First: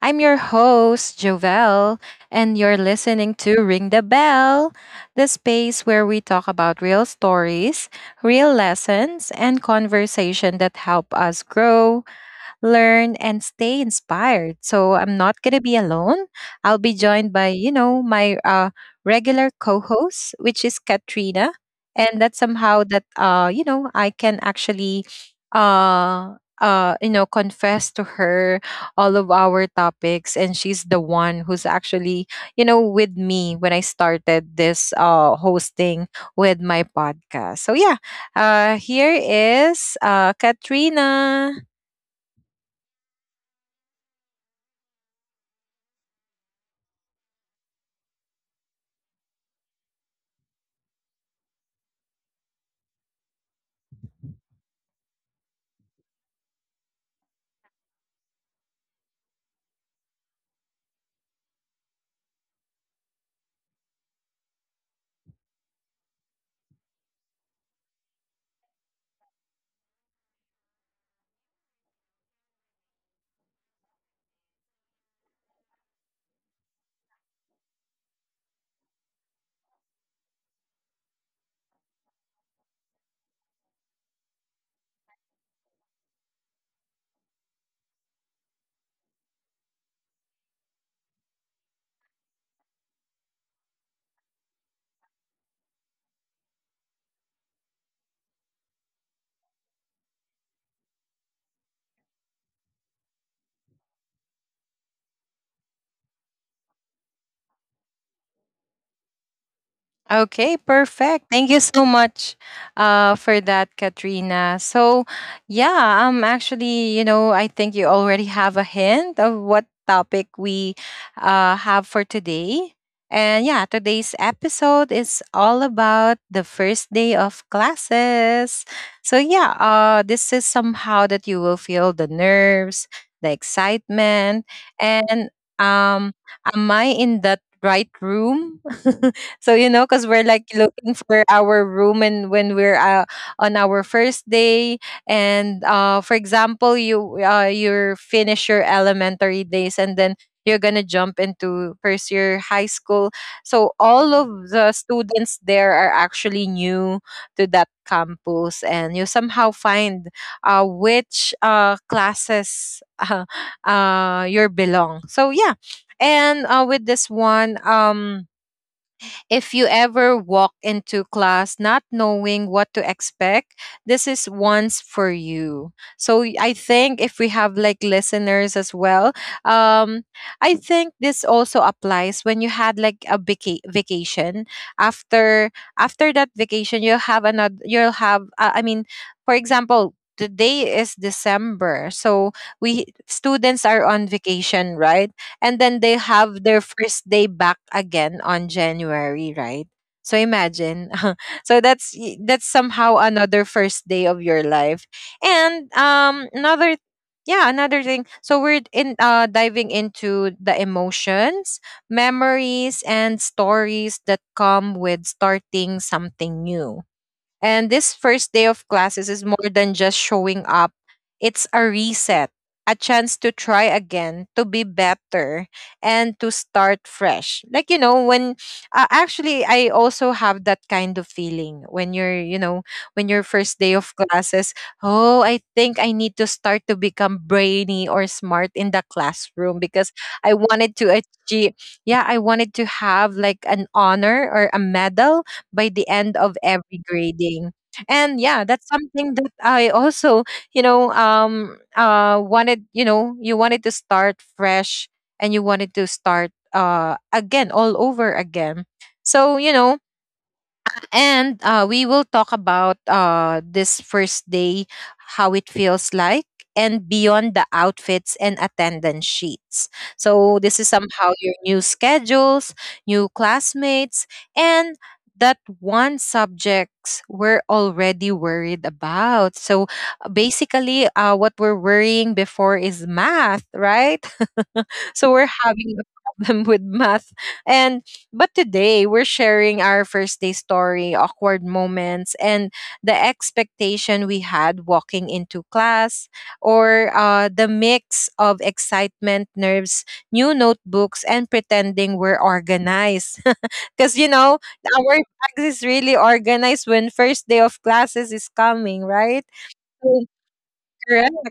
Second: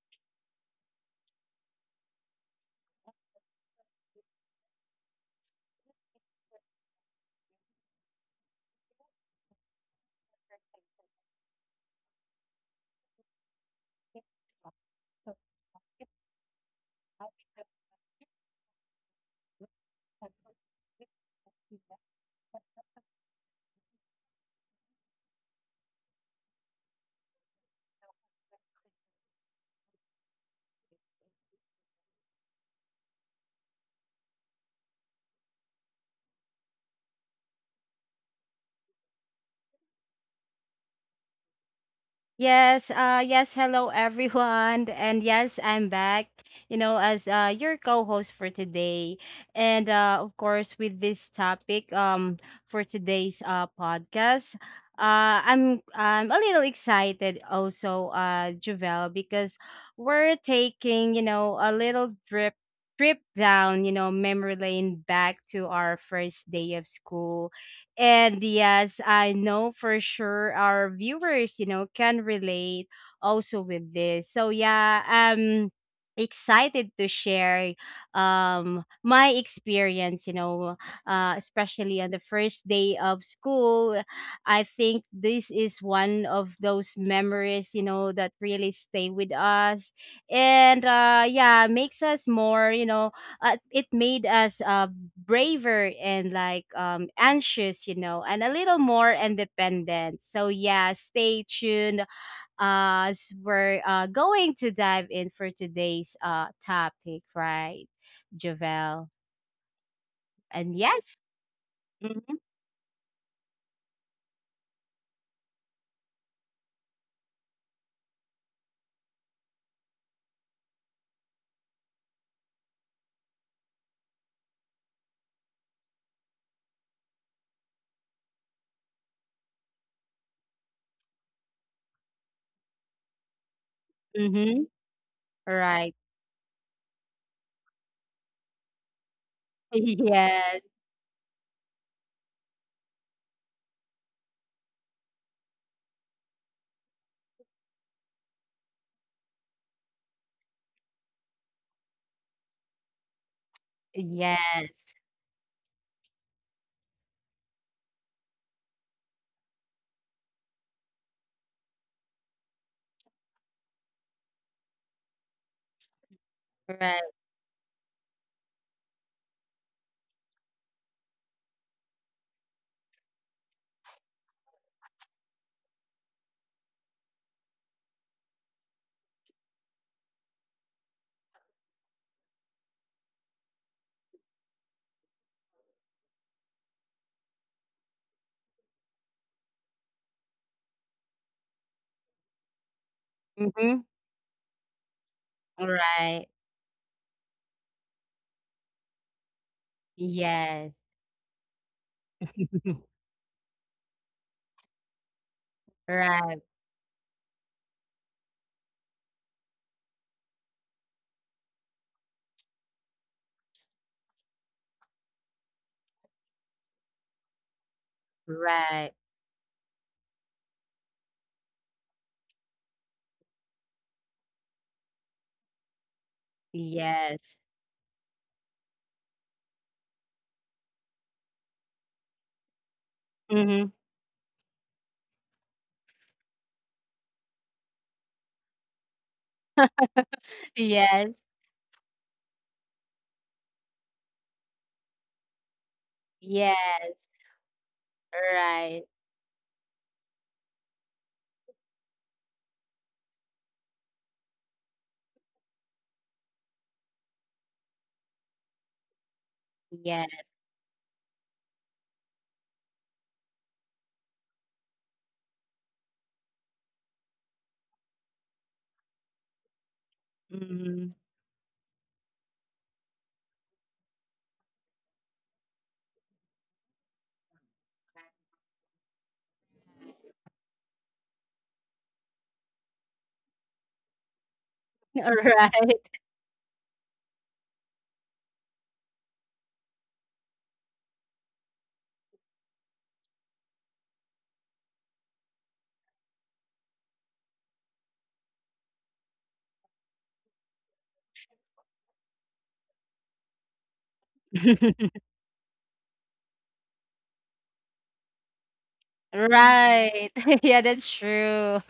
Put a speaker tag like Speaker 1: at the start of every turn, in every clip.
Speaker 1: I'm your host, Jovel, and you're
Speaker 2: So,
Speaker 1: listening to Ring the Bell, the space where we talk about real stories, real lessons, and conversation that help us grow learn, and stay inspired. So I'm not going to be alone. I'll be joined by, my regular co host, which is Katrina.
Speaker 2: if I
Speaker 1: And that somehow that, I can actually, uh, confess to her all of our topics. And she's the one who's actually, with me when I started this hosting with my podcast. So yeah, here is Katrina.
Speaker 2: Yes, hello everyone. And yes, I'm back, as your co-host for today. And of course with this topic for today's podcast. I'm a little excited also Javel, because we're taking, you know, a little drip trip down, you know, memory lane back to our first day of school. And yes, I know for sure our viewers, you know, can relate also with this. So yeah, excited to share my experience, you know, especially on the first day of school. I think this is one of those memories, you know, that really stay with us. And yeah, makes us more, you know, it made us braver and like anxious, you know, and a little more independent. So yeah, stay tuned as we're going to dive in for today's topic, right, Javel? And
Speaker 1: Okay,
Speaker 2: yes,
Speaker 1: perfect. Thank you so
Speaker 2: mm-hmm,
Speaker 1: much for that, Katrina. So, yeah, actually, I think you already have a hint of what topic we have for today. And yeah, today's episode is all about the first day of classes. So, yeah, this is somehow that you will feel the nerves, the
Speaker 2: mm-hmm,
Speaker 1: excitement, and
Speaker 2: right,
Speaker 1: um, am I in that right room? So you know, because we're
Speaker 2: yes,
Speaker 1: like looking for our room, and when we're on our first day, and for example, you finish your elementary days, and then you're gonna jump into first year high school. So all of
Speaker 2: yes,
Speaker 1: the students there are actually new to that campus, and you somehow find which classes you belong. So yeah, and
Speaker 2: right,
Speaker 1: with this one, if you ever walk into class not knowing what to expect, this is once for you. So I think if we have like listeners as well, um, I think this also applies when you had like a vacation. After after that vacation, you'll have another. You'll have. I mean, for example. Today is December, so we
Speaker 2: mm-hmm,
Speaker 1: students are on vacation, right? And then they
Speaker 2: right,
Speaker 1: have their first day back again on January, right? So
Speaker 2: yes,
Speaker 1: imagine. So that's somehow another first day of your life. And
Speaker 2: right,
Speaker 1: another yeah, another thing. So we're in diving into the emotions, memories and stories that come with starting something new. And this first day
Speaker 2: right,
Speaker 1: of classes is more than just showing up, it's a reset, a chance to try again, to be better, and to start
Speaker 2: yes.
Speaker 1: fresh. Like, you know, when actually I also have that kind of feeling when you're, you know, when your
Speaker 2: Mm-hmm.
Speaker 1: first day of classes, oh, I think I need to start to become brainy or smart in the classroom because I wanted
Speaker 2: Yes.
Speaker 1: to achieve, yeah, I wanted to have like an honor or a medal by the end of
Speaker 2: Yes,
Speaker 1: every grading. And yeah,
Speaker 2: right.
Speaker 1: that's something that I also, wanted, you know, you wanted to start fresh and you wanted to start again, all over again. So, you
Speaker 2: Yes.
Speaker 1: know, and we will talk about this first day, how it feels like, and beyond the outfits and attendance sheets. So,
Speaker 2: Mhm.
Speaker 1: this is somehow your new schedules, new classmates, and that one subjects we're already worried about. So, basically, what we're worrying before is math, right? So we're
Speaker 2: Right.
Speaker 1: having a problem with math and but today we're sharing our first day story awkward moments and the expectation we had walking into class or the mix of excitement nerves new notebooks and pretending we're organized because you know our bags is really organized when first day of classes is coming right.
Speaker 2: Right.
Speaker 1: So,
Speaker 2: Yeah, that's true.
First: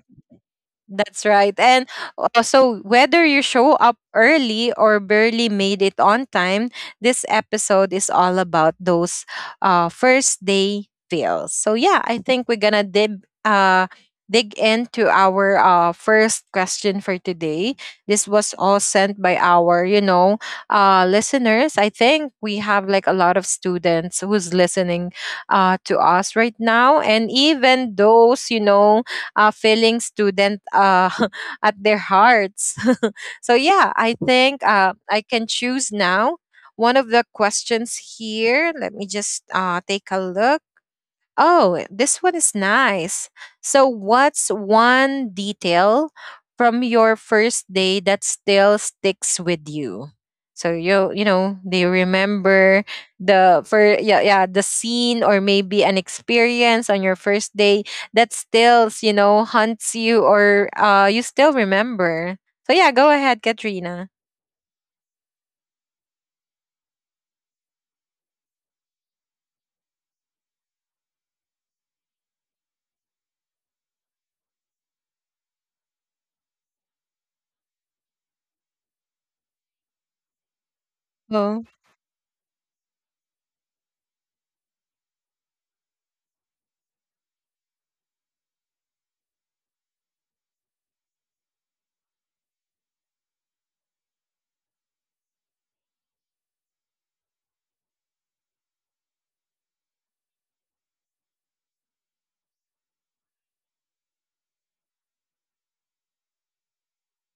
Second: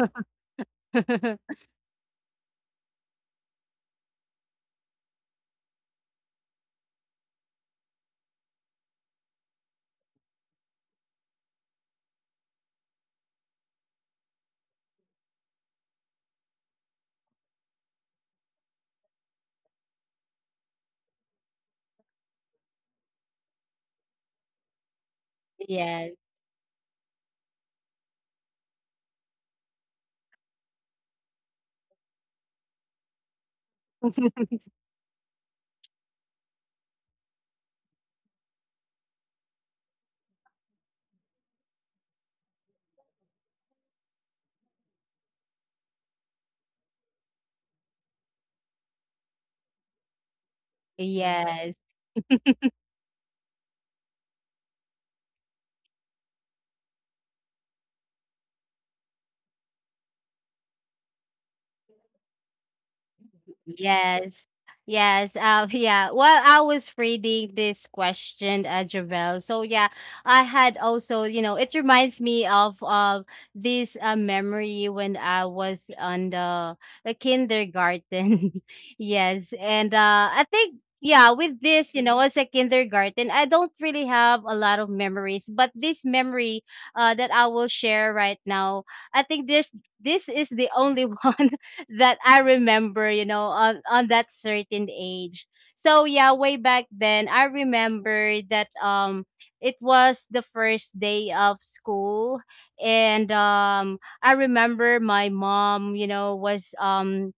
Speaker 1: that's right. And also, whether you show up early or barely made it on time, this episode is all about those first day fails. So, yeah, I think we're going to dib. Dig into our first question for today. This was all sent by our you know listeners. I think we have like a lot of students who's listening to
Speaker 2: Yes.
Speaker 1: us right now and even those you know failing student at their hearts. So yeah, I think I can choose now. One of the questions here, let me just take a look. Oh, this one is nice. So, what's one detail from your first day that still sticks with you? So you know
Speaker 2: Yes.
Speaker 1: they remember the for yeah yeah the scene or maybe an experience on your first day that still you know haunts you or you still remember. So yeah, go ahead, Katrina.
Speaker 2: Yes. Yes. Yeah. While I was reading this question, Javel. So yeah, I had also, you know, it reminds me of this memory when I was on the kindergarten. Yes, and I think yeah, with
Speaker 1: Oh,
Speaker 2: this, you know, as a kindergarten, I don't really have a lot of memories, but this memory that I will share right now, I think there's this is the only one that I remember, you know, on that certain age. So yeah, way back then, I remember that it was the first day of school. And I remember my mom, you know, was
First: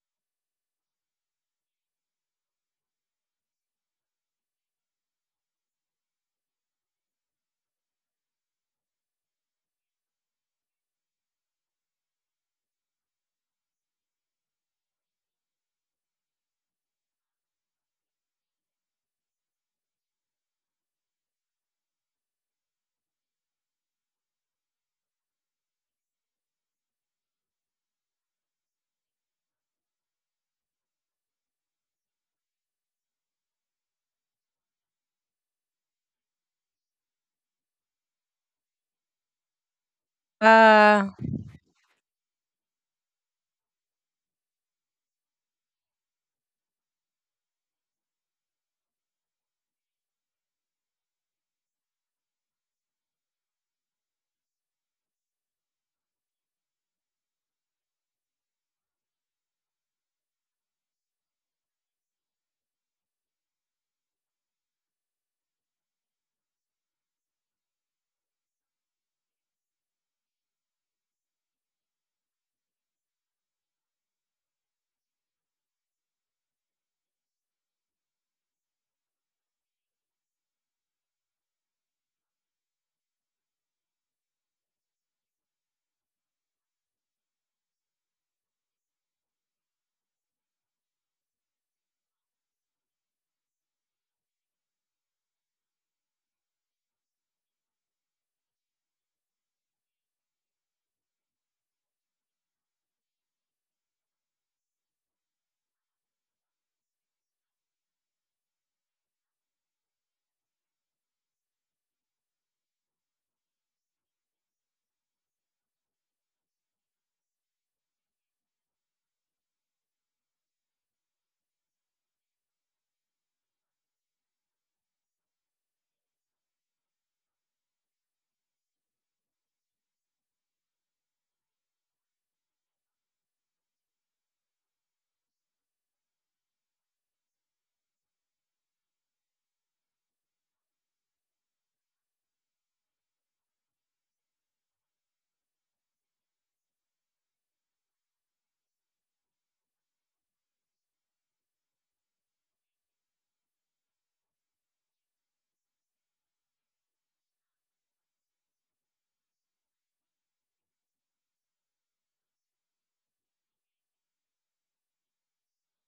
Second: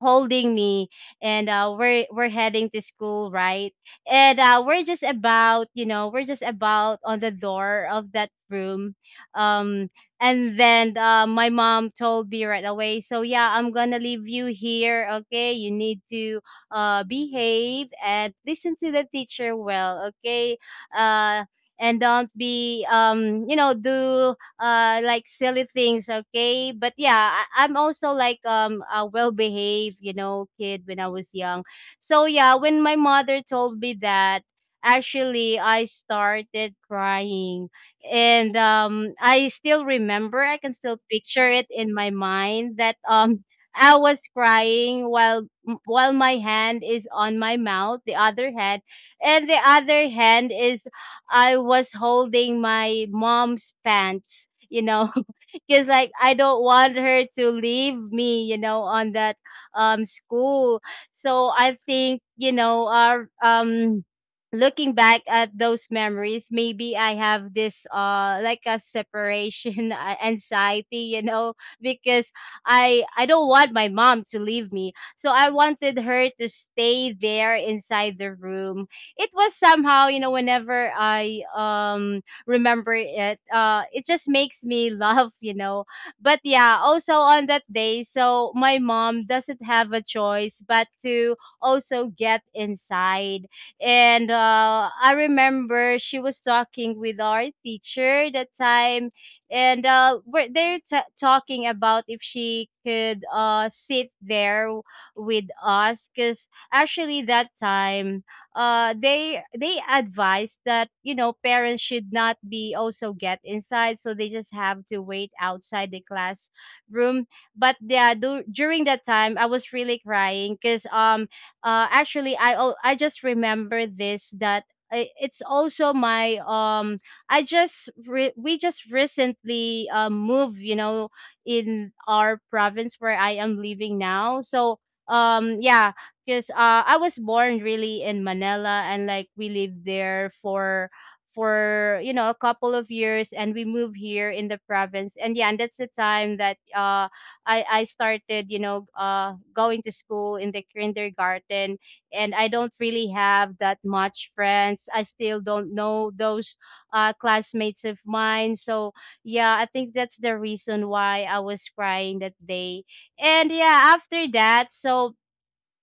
Speaker 2: holding me, and we're heading to school, right? And we're just about on the door of that room, um and then my mom told me right away, "So yeah, I'm gonna leave you here, okay? You need to behave and listen to the teacher well, okay? uh and don't be you know do like silly things, okay?" But yeah, I'm also like a well behaved, you know, kid when I was young. So yeah, when my mother told me that, actually I started crying. And I still remember, I can still
Speaker 1: Uh,
Speaker 2: picture it in my mind that I was crying while my hand is on my mouth the other hand and the other hand is I was holding my mom's pants, you know, because like I don't want her to leave me, you know, on that school. So I think, you know, our looking back at those memories, maybe I have this like a separation anxiety, you know, because I don't want my mom to leave me, so I wanted her to stay there inside the room. It was somehow, you know, whenever I remember it, it just makes me laugh, you know. But yeah, also on that day, so my mom doesn't have a choice but to also get inside. And I remember she was talking with our teacher that time, and they're talking about if she could sit there with us, cause actually that time they advise that, you know, parents should not be also get inside, so they just have to wait outside the classroom. But yeah, during that time I was really crying because actually I just remember this that it's also my we just recently moved, you know, in our province where I am living now. So yeah, because I was born really in Manila and like we lived there for you know a couple of years, and we moved here in the province. And yeah, and that's the time that I started, you know, going to school in the kindergarten. And I don't really have that much friends, I still don't know those classmates of mine. So yeah, I think that's the reason why I was crying that day. And yeah, after that, so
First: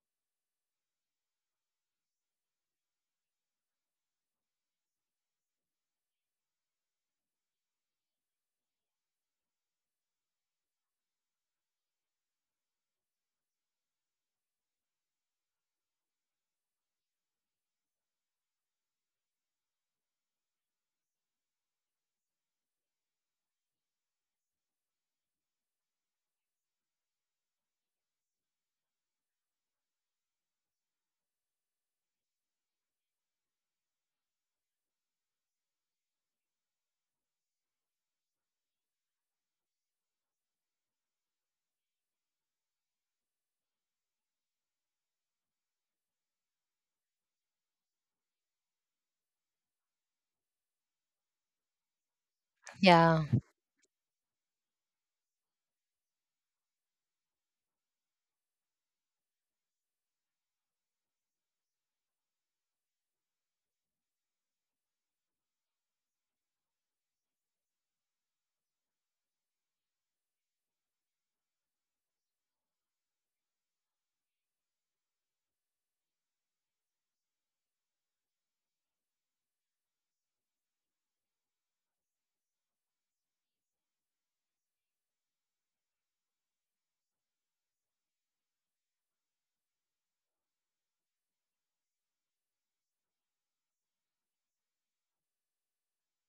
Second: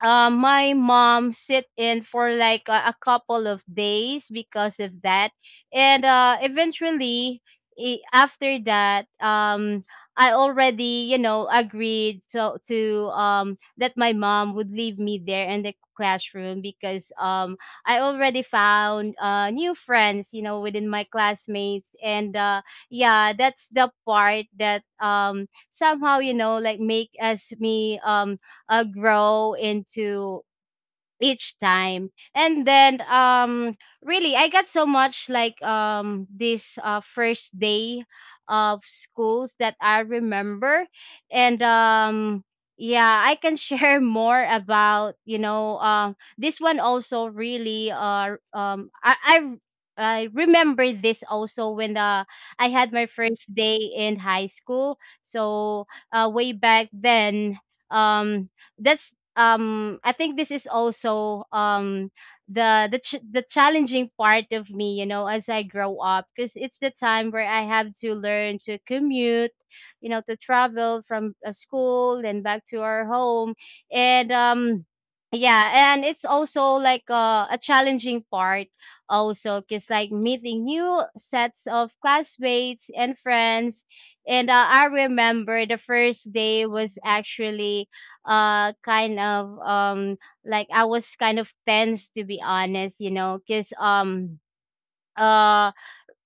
Speaker 2: my mom sit in for like a couple of days because of that. And eventually, after that I already, you know, agreed to that my mom would leave me there in the classroom, because I already found new friends, you know, within my classmates. And yeah, that's the part that somehow, you know, like make us me grow into each time. And then really I got so much like this first day of schools that I remember. And yeah, I can share more about, you know, this one also. Really, I remember this also when I had my
Speaker 1: yeah,
Speaker 2: first day in high school. So way back then, um, that's I think this is also the the challenging part of me, you know, as I grow up, because it's the time where I have to learn to commute, you know, to travel from school and back to our home. And yeah, and it's also like a challenging part also because like meeting new sets of classmates and friends. And I remember the first day was actually uh kind of um like I was kind of tense, to be honest, you know, cuz uh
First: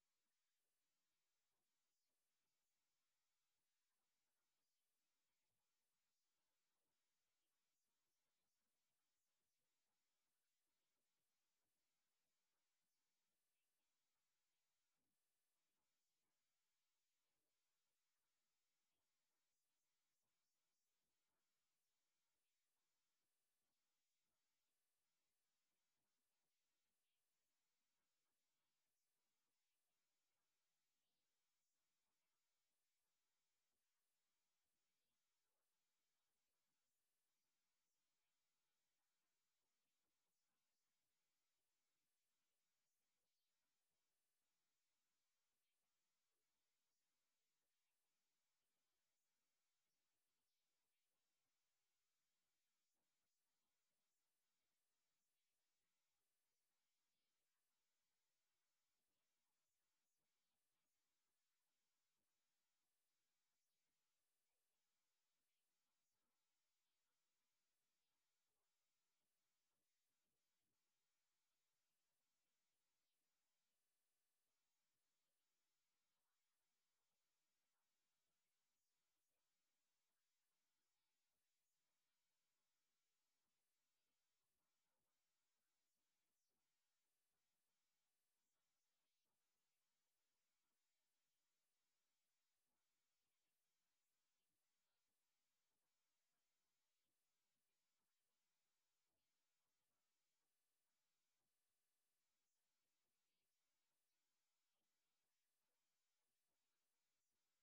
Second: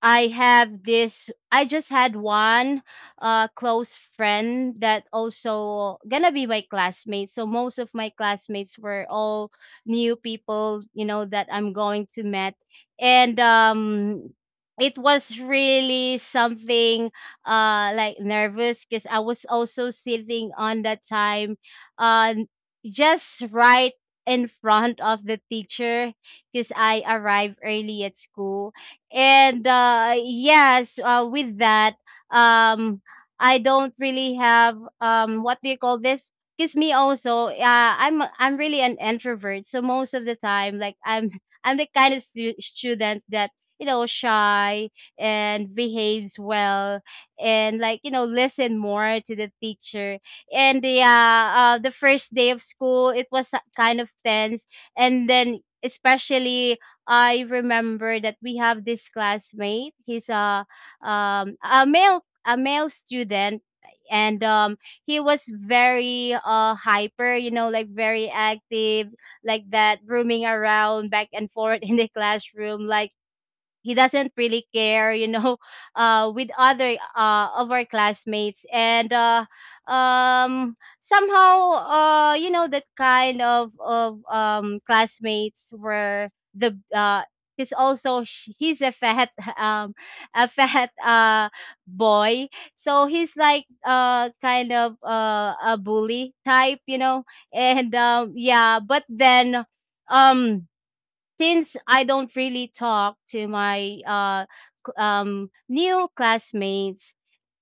Speaker 2: I have this I just had one close friend that also gonna be my classmate. So most of my classmates were all new people, you know, that I'm going to met. And it was really something like nervous, because I was also sitting on that time uh just right in front of the teacher, because I arrived early at school. And yes, with that um I don't really have what do you call this, kiss me also. I'm really an introvert, so most of the time like I'm I'm the kind of student that, you know, shy and behaves well and like, you know, listen more to the teacher. And the first day of school, it was kind of tense. And then especially I remember that we have this classmate. He's a male student. And he was very hyper, you know, like very active, like that roaming around back and forth in the classroom, like he doesn't really care, you know, with other of our classmates. And somehow, you know, that kind of classmates were the he's also he's a fat um a fat boy. So he's like kind of a bully type, you know. And yeah, but then um since I don't really talk to my new classmates,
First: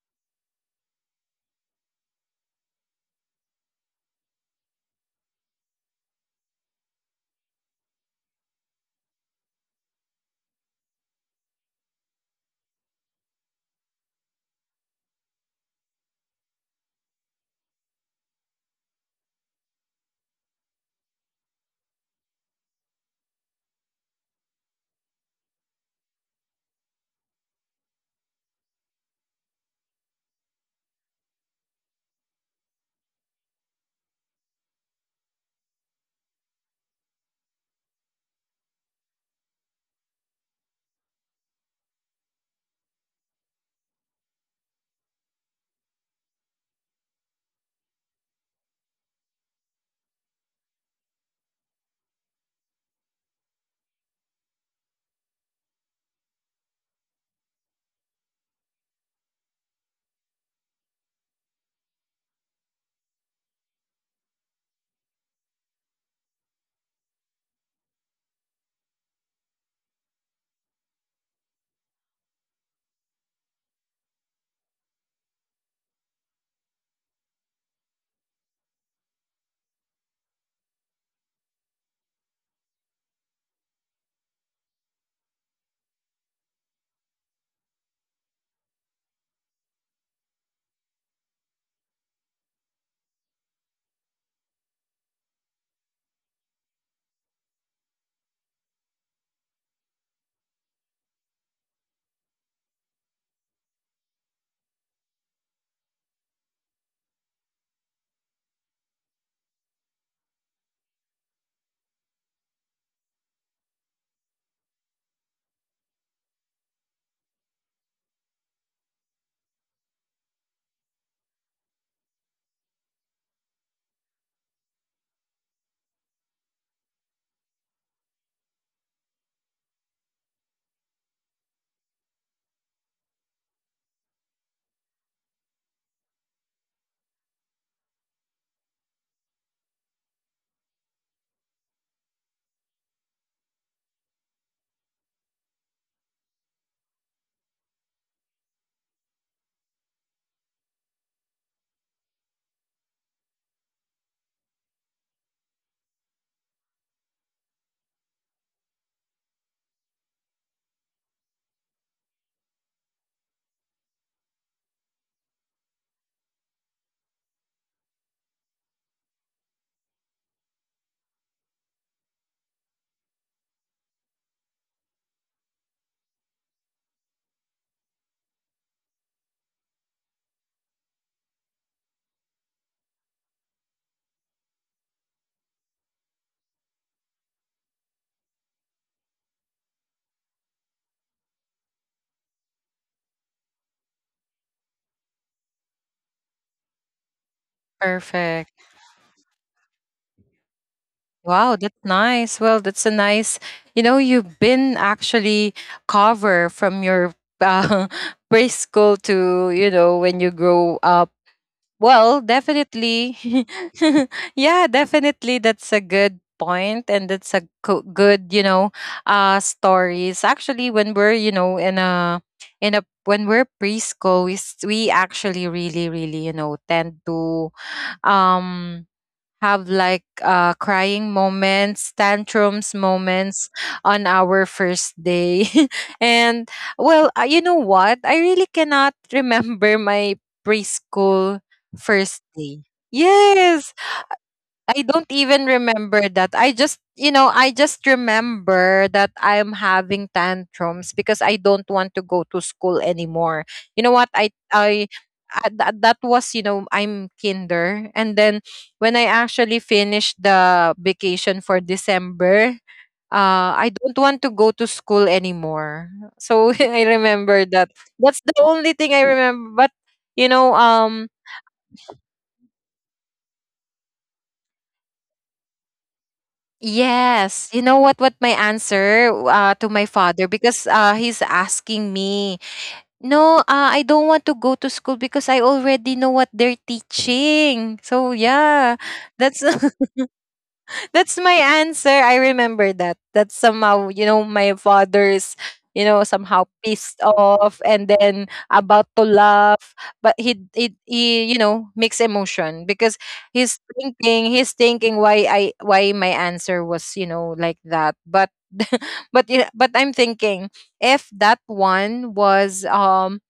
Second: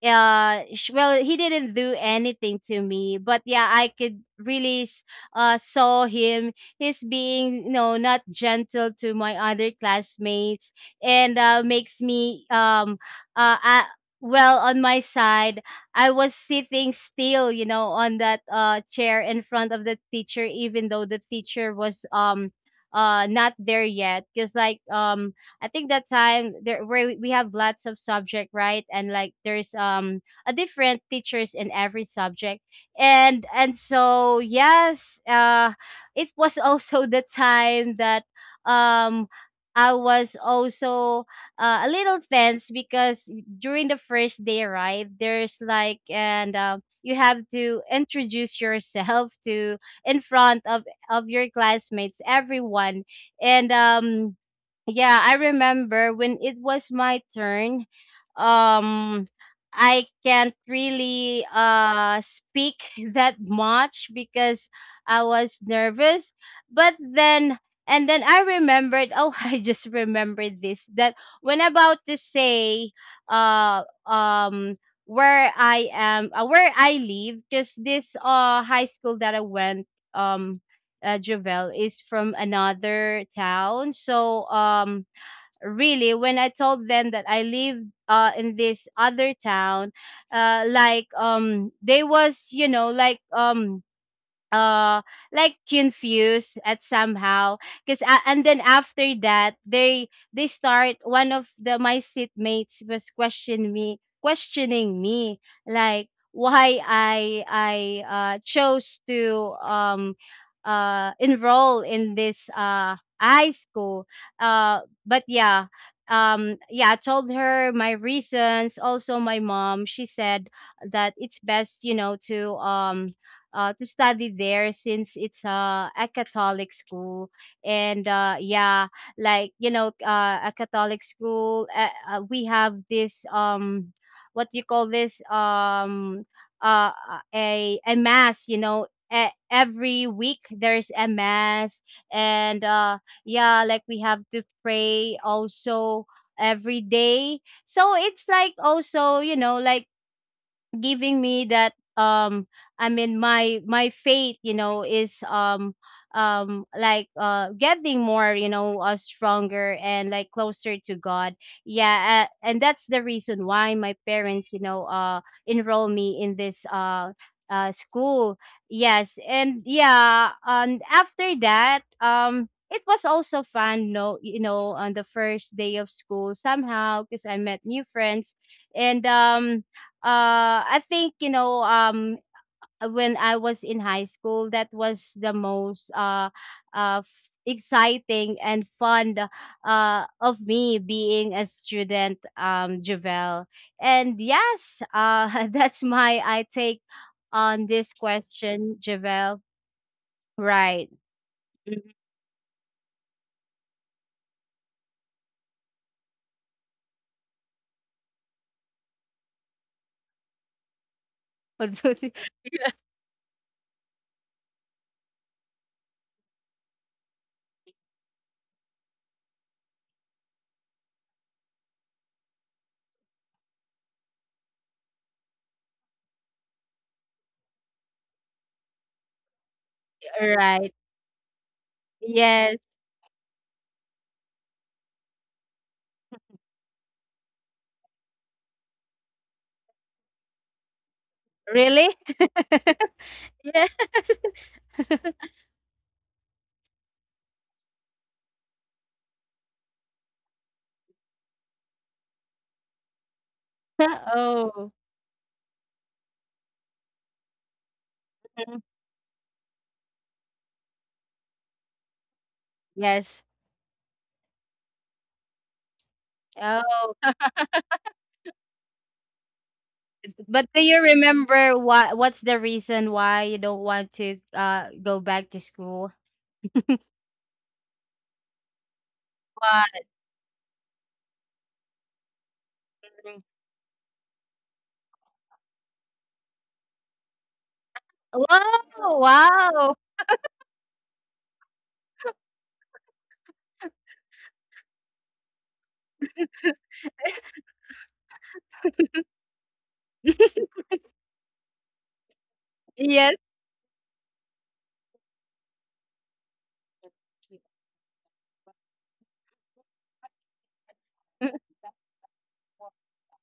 Speaker 2: well, he didn't do anything to me, but yeah, I could really saw him he's being, you know, not gentle to my other classmates. And makes me uh I, well, on my side, I was sitting still, you know, on that chair in front of the teacher, even though the teacher was not there yet, because like I think that time there where we have lots of subject, right? And like there's a different teachers in every subject. And so yes, it was also the time that um I was also a little tense, because during the first day, right? There's like, and you have to introduce yourself to in front of your classmates, everyone. And yeah, I remember when it was my turn, um I can't really speak that much because I was nervous. But then and then I remembered, oh, I just remembered this that when about to say uh um where I am, where I live, because this high school that I went um Jovel, is from another town. So really when I told them that I live in this other town, like they was, you know, uh like confused at somehow, because and then after that they start, one of the my seatmates was questioning me like why I chose to enroll in this high school. But yeah, yeah, I told her my reasons, also my mom, she said that it's best, you know, to study there since it's a Catholic school. And yeah, like, a Catholic school, we have this, what you call this? Uh, uh, a mass. Every week there's a mass. And yeah, like, we have to pray also every day. So it's like also, like giving me that, I mean, my faith, is like getting more, stronger and like closer to God. Yeah, and that's the reason why my parents, enroll me in this school. Yes, and yeah, and after that, it was also fun, no, on the first day of school, somehow, because I met new friends. And I think, when I was in high school, that was the most exciting and fun of me being a student, Javel. And yes, that's my I take on this
Speaker 1: perfect.
Speaker 2: question, Javel. Right.
Speaker 1: Wow, that's
Speaker 2: Mhm.
Speaker 1: nice. Well, that's a nice, you know, you've been actually cover from your uh, preschool to, you know, when you grow up. Well, definitely. Yeah, definitely. That's a good point and that's a good, you know, stories. Actually, when we're, you know, when we're preschool, we actually really, really, tend to, um, have like
Speaker 2: Right.
Speaker 1: crying moments, tantrums
Speaker 2: Yes.
Speaker 1: moments on our first day. And well, you know what? I really cannot remember my preschool
Speaker 2: Really?
Speaker 1: first day. Yes.
Speaker 2: Yeah.
Speaker 1: I don't even remember that. I just, you know, I just remember that I'm having tantrums because I don't want to go to school anymore. You know what?
Speaker 2: Oh.
Speaker 1: I that, that was, you know, I'm kinder. And then
Speaker 2: Mm.
Speaker 1: when I actually finished the vacation for December,
Speaker 2: Yes.
Speaker 1: I don't want to go to school anymore. So I
Speaker 2: Oh.
Speaker 1: remember that. That's the only thing I remember. But, you know,
Speaker 2: But do you
Speaker 1: um,
Speaker 2: remember what's the reason why you don't want to go back to school?
Speaker 1: yes. You know what my answer to my
Speaker 2: What?
Speaker 1: father because he's asking me, "No, I don't want to go to school because I already know what they're teaching." So yeah.
Speaker 2: Wow!
Speaker 1: That's
Speaker 2: Wow!
Speaker 1: that's my answer. I remember that. That's somehow, you know, my father's, you know, somehow pissed off and then about to laugh, but he you know, mixed emotion because
Speaker 2: Yes.
Speaker 1: he's thinking why I why my answer was, you know, like that. But but yeah, but I'm thinking if that one was um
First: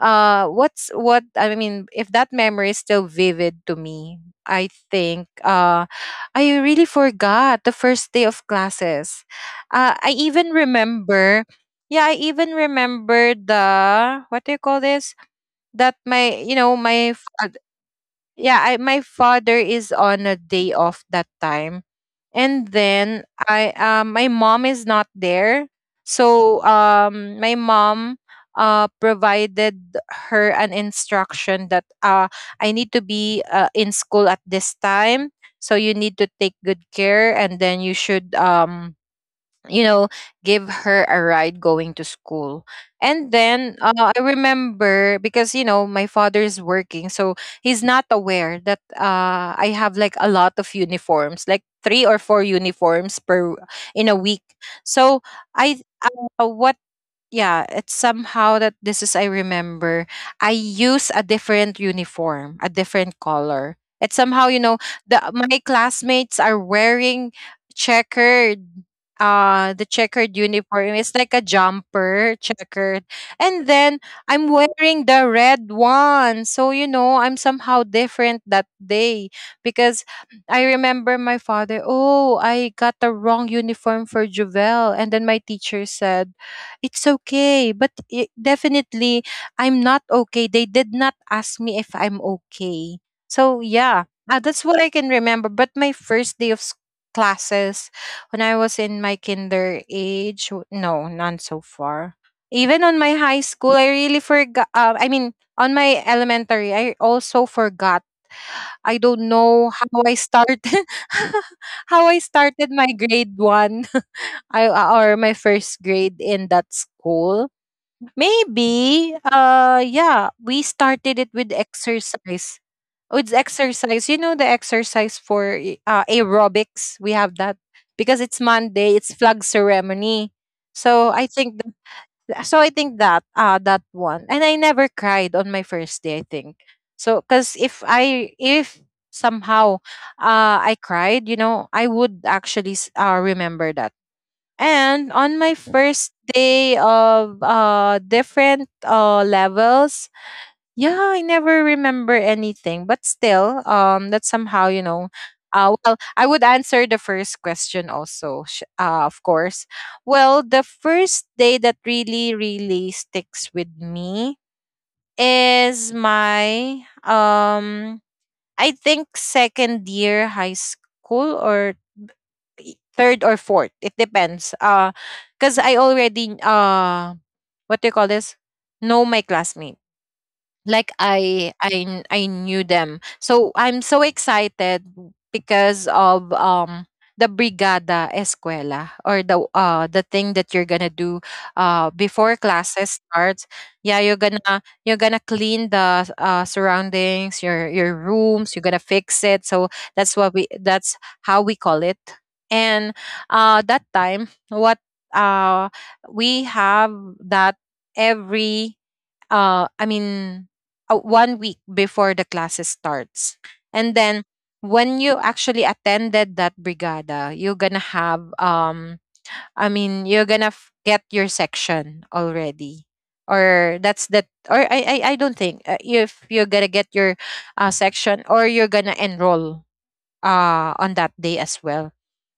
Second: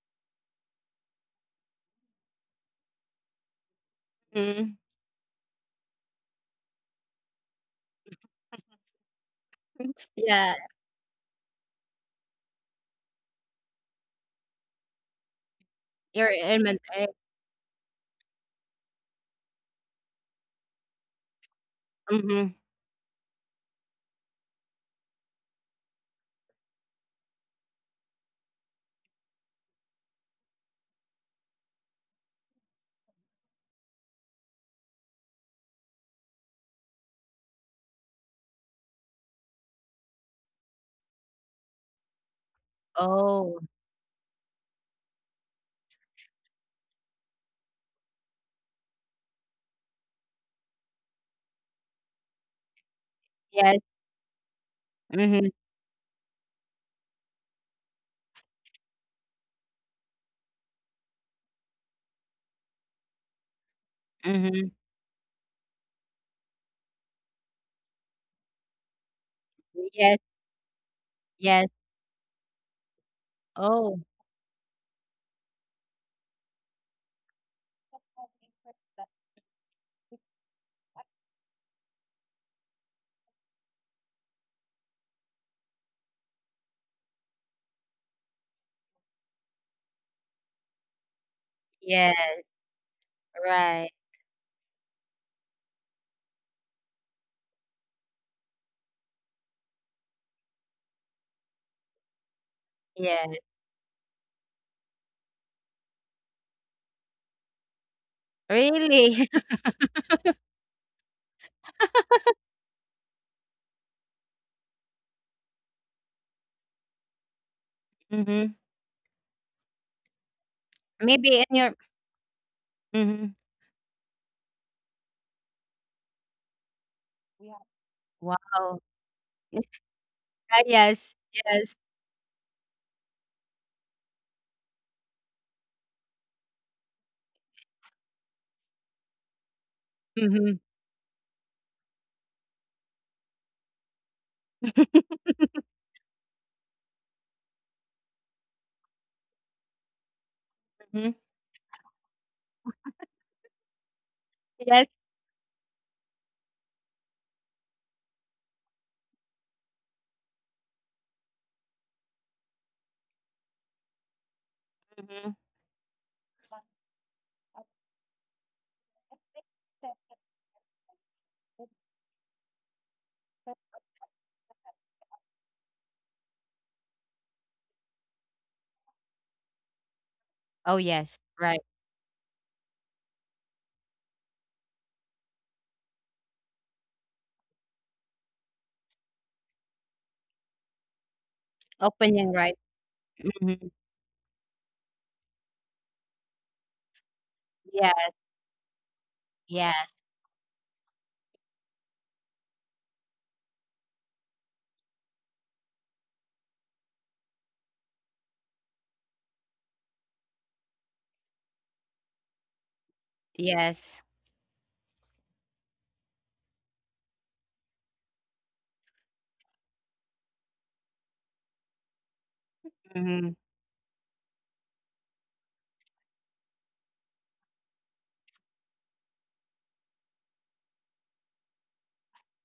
Speaker 1: uh what's what I mean if that memory is still vivid to me I
Speaker 2: Mm,
Speaker 1: think I really forgot the first day of classes. I even
Speaker 2: yeah,
Speaker 1: remember, yeah, I even remember the what do you call this? That
Speaker 2: you're
Speaker 1: my, you know,
Speaker 2: elementary.
Speaker 1: yeah, I my father is on a day off that time.
Speaker 2: Mm-hmm.
Speaker 1: And then I my mom is not there. So my mom provided her an instruction that I need to be in school at this time. So you need to take good care and then you should you know, give her a ride going to school. And
Speaker 2: Oh,
Speaker 1: then I remember because, you know, my father is working, so he's not aware that I have like a lot of uniforms, like three or four uniforms per
Speaker 2: yes.
Speaker 1: in a week. So
Speaker 2: Mm-hmm.
Speaker 1: I what yeah, it's somehow that this is I remember. I use a different uniform, a different color. It's somehow, you
Speaker 2: Mm-hmm.
Speaker 1: know, the my classmates are wearing checkered the
Speaker 2: Yes.
Speaker 1: checkered uniform. It's like a
Speaker 2: Yes.
Speaker 1: jumper, checkered. And then
Speaker 2: Oh,
Speaker 1: I'm wearing the red one. So, you know, I'm somehow different that day because I remember my father, "Oh, I got the wrong uniform for Juvel." And then my teacher said, it's okay but it, definitely I'm not okay. They did not ask me if I'm
Speaker 2: yes.
Speaker 1: okay. So
Speaker 2: Right.
Speaker 1: yeah, that's what I can remember. But my first day of classes when I was in my kinder age no none so far. Even on my high
Speaker 2: Yes.
Speaker 1: school I really forgot I mean on my elementary I also forgot. I don't
Speaker 2: Really?
Speaker 1: know how I started how I started my grade one. I, or my first grade in that school.
Speaker 2: Mm-hmm.
Speaker 1: Maybe, yeah, we started it with
Speaker 2: Maybe in your.
Speaker 1: exercise. With
Speaker 2: Mm-hmm.
Speaker 1: exercise, you know, the exercise for aerobics, we have that
Speaker 2: Yeah.
Speaker 1: because it's Monday,
Speaker 2: Wow.
Speaker 1: it's flag ceremony.
Speaker 2: Ah,
Speaker 1: So I
Speaker 2: yes.
Speaker 1: think,
Speaker 2: Yes.
Speaker 1: so I think that, that one. And I never cried on my first day, I think. So, cause if somehow,
Speaker 2: Mm-hmm.
Speaker 1: I cried, you know, I would actually, remember that. And on my first day of different levels, yeah,
Speaker 2: Mm-hmm.
Speaker 1: I never remember anything. But still, that's somehow, you
Speaker 2: Yes.
Speaker 1: know, well, I would answer the first question also, of course. Well, the first day that really really sticks with me
Speaker 2: Mm-hmm.
Speaker 1: is my I think second year high school or third or fourth. It depends. Because I already what do you call this? Know my classmate
Speaker 2: Oh,
Speaker 1: like
Speaker 2: yes,
Speaker 1: I
Speaker 2: right.
Speaker 1: I I knew them. So I'm so excited because of the brigada escuela or the thing that you're gonna do
Speaker 2: Opening,
Speaker 1: before
Speaker 2: right?
Speaker 1: classes starts.
Speaker 2: Mhm.
Speaker 1: Yeah, you're gonna clean the surroundings, your
Speaker 2: Yes,
Speaker 1: rooms, you're gonna fix it. So
Speaker 2: yes,
Speaker 1: that's what we that's how we call it. And that time what uh we have that every I mean 1 week before the classes starts.
Speaker 2: yes.
Speaker 1: And then when you actually attended that brigada, you're gonna have you're gonna get your section already,
Speaker 2: Mhm,
Speaker 1: or that's that, or I don't think if you're gonna get your section or you're gonna enroll on that day as well.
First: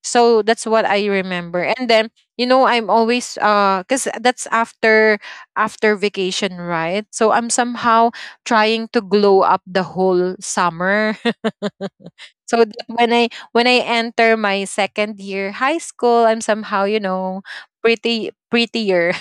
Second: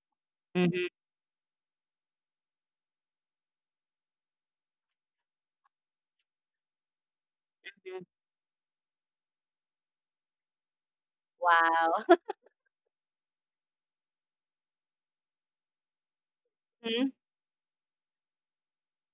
Speaker 1: So that's what
Speaker 2: mhm,
Speaker 1: I remember. And then, you know, I'm always because that's after after vacation, right? So I'm
Speaker 2: mhm.
Speaker 1: somehow trying to glow up the whole summer.
Speaker 2: Wow.
Speaker 1: So that when I enter my second year high school, I'm somehow, you
Speaker 2: Mhm.
Speaker 1: know, pretty prettier.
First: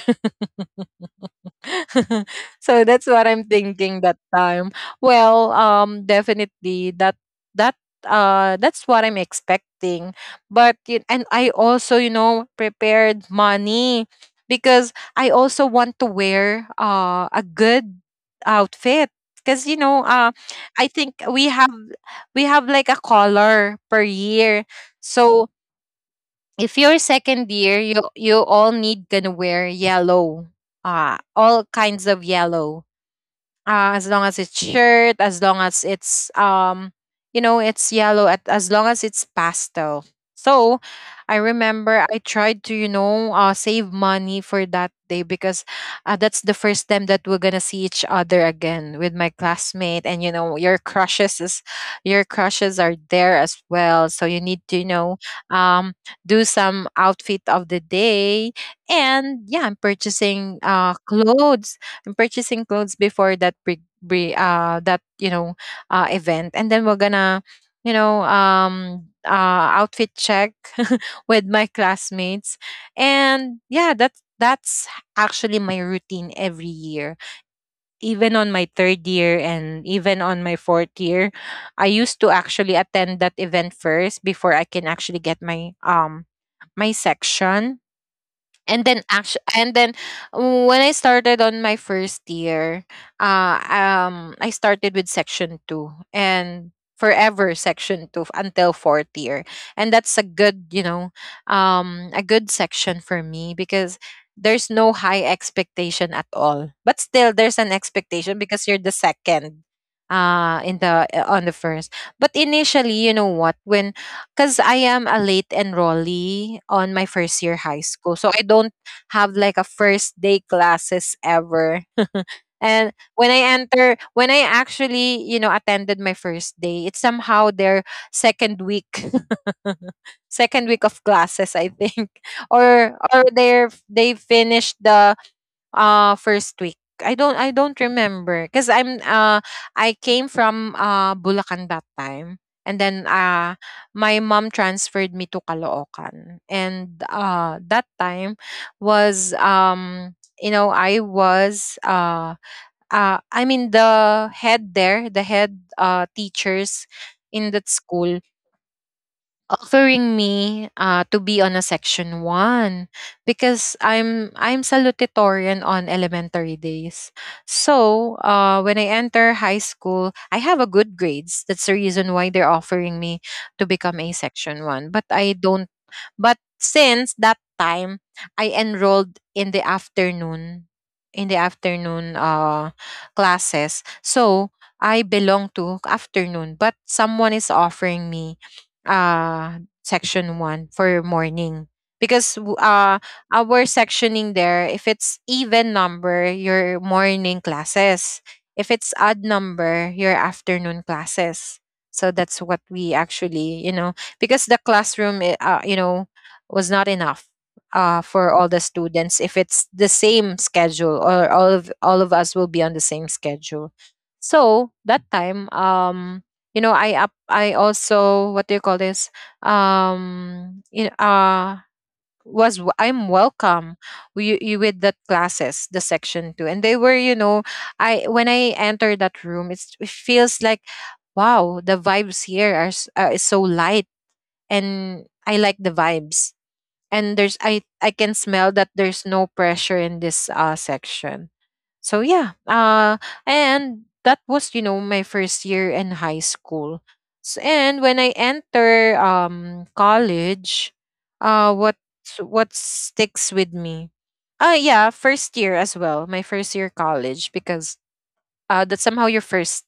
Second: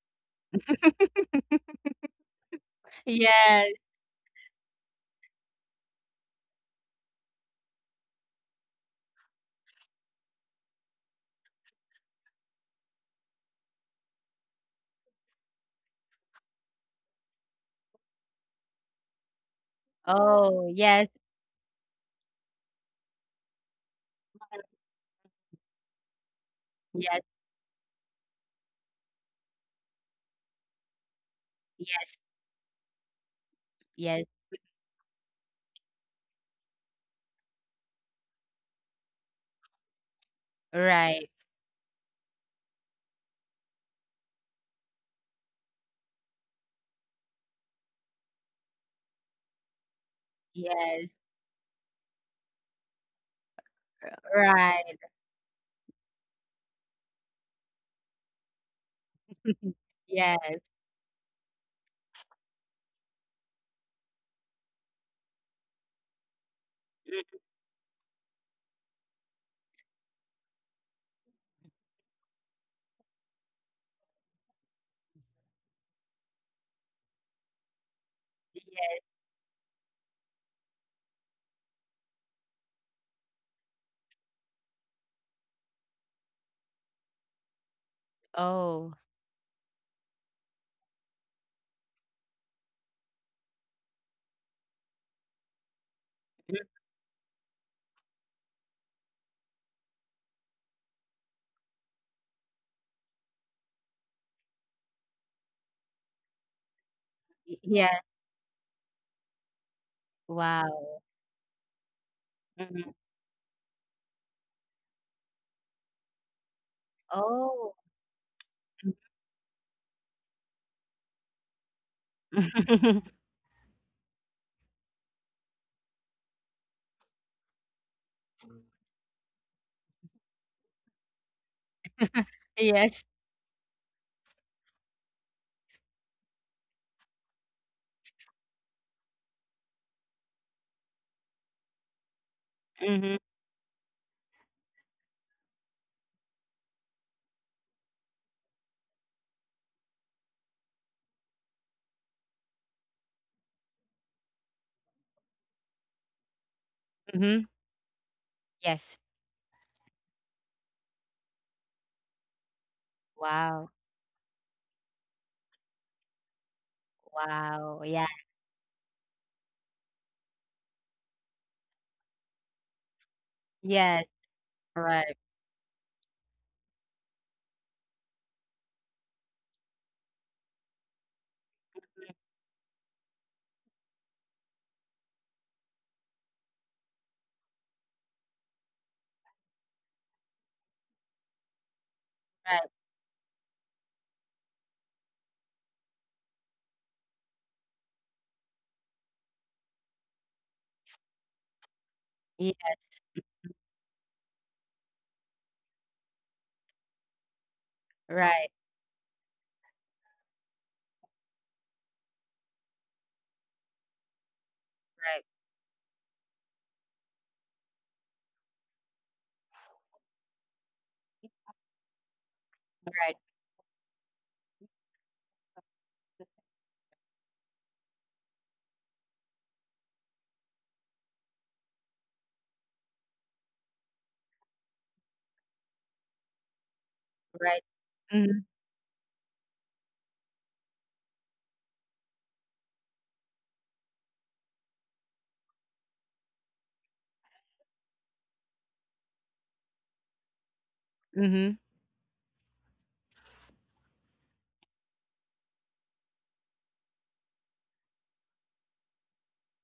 Speaker 1: So that's what I'm
Speaker 2: Yes.
Speaker 1: thinking that time. Well, definitely that that's what I'm expecting. But and I also, you know, prepared money, because I also want to wear a good outfit. Because, you know,
Speaker 2: Oh,
Speaker 1: I think
Speaker 2: yes,
Speaker 1: we have like a color per year. So if you're
Speaker 2: yes,
Speaker 1: second year, you all need gonna wear yellow, all kinds of
Speaker 2: yes,
Speaker 1: yellow, as long
Speaker 2: yes.
Speaker 1: as it's shirt, as long as it's you know, it's yellow, as long as it's pastel. So
Speaker 2: Right.
Speaker 1: I remember I tried to, you know, save money for that day, because that's the first time that we're gonna see each other again with my classmate, and, you know,
Speaker 2: Yes.
Speaker 1: your crushes are there as well. So you need to, you
Speaker 2: Right.
Speaker 1: know, um, do some outfit of the day, and yeah, I'm
Speaker 2: Yes.
Speaker 1: purchasing clothes and purchasing clothes before that pre, that, you know, event. And then we're
Speaker 2: Mm.
Speaker 1: gonna, you know, outfit check with my classmates. And yeah, that's actually my routine every year, even on my third year and even on my fourth year. I used to actually attend that event first before I can actually get my my section. And then
Speaker 2: Oh.
Speaker 1: actually, and then when I started on my first year, I started with section 2, and
Speaker 2: Mm.
Speaker 1: forever section 2 until fourth year. And that's a good, you know, a good section for me, because there's no high expectation at all, but still there's an
Speaker 2: Yes.
Speaker 1: expectation because you're the second in
Speaker 2: Wow.
Speaker 1: the on the first. But
Speaker 2: Mhm.
Speaker 1: initially, you know what, when, because I am a late enrollee on my first year
Speaker 2: Oh.
Speaker 1: high school. So I don't have like a first day classes ever. And when I enter, when I actually, you know, attended my first day, it's somehow their second week, second week of classes, I think, or
Speaker 2: Yes.
Speaker 1: or they are, they finished the first week. I don't remember because I'm I came from Bulacan that time. And then
Speaker 2: Mhm,
Speaker 1: my mom transferred me to Caloocan. And that time was, you know, I was i mean the head there, the head teachers in
Speaker 2: mhm.
Speaker 1: that school
Speaker 2: Yes.
Speaker 1: offering me, to be on a section one, because
Speaker 2: Wow.
Speaker 1: I'm salutatorian on elementary days.
Speaker 2: Wow.
Speaker 1: So
Speaker 2: Yeah.
Speaker 1: when I enter high school, I have a good grades. That's the reason why they're offering me to become a
Speaker 2: Yes.
Speaker 1: section one. But
Speaker 2: Right.
Speaker 1: I don't but since that time, I enrolled in the afternoon, in the afternoon classes. So I belong to afternoon, but someone is offering me section 1 for morning, because
Speaker 2: Right.
Speaker 1: our sectioning there, if it's even number, your morning classes; if it's odd number, your afternoon classes. So that's what
Speaker 2: Yes.
Speaker 1: we actually, you know, because the classroom, you know, was not enough for all
Speaker 2: Right.
Speaker 1: the students, if it's the same schedule, or all of us will be on the same schedule. So that
Speaker 2: Right.
Speaker 1: time, you know, I also, what do you call this, you know, I'm
Speaker 2: Right.
Speaker 1: welcome you, with the classes, the section two, and they were, you know, I, when I entered that room, it feels like, wow, the vibes here are, s- is so light, and I like the vibes, and there's,
Speaker 2: Right.
Speaker 1: I can smell
Speaker 2: Mhm,
Speaker 1: that there's no pressure in this section. So yeah, and that was, you know, my first year in high school. S And when I enter college, uh
Speaker 2: mhm.
Speaker 1: what what sticks with me? Yeah, first year as well, my first year college, because that somehow you're first.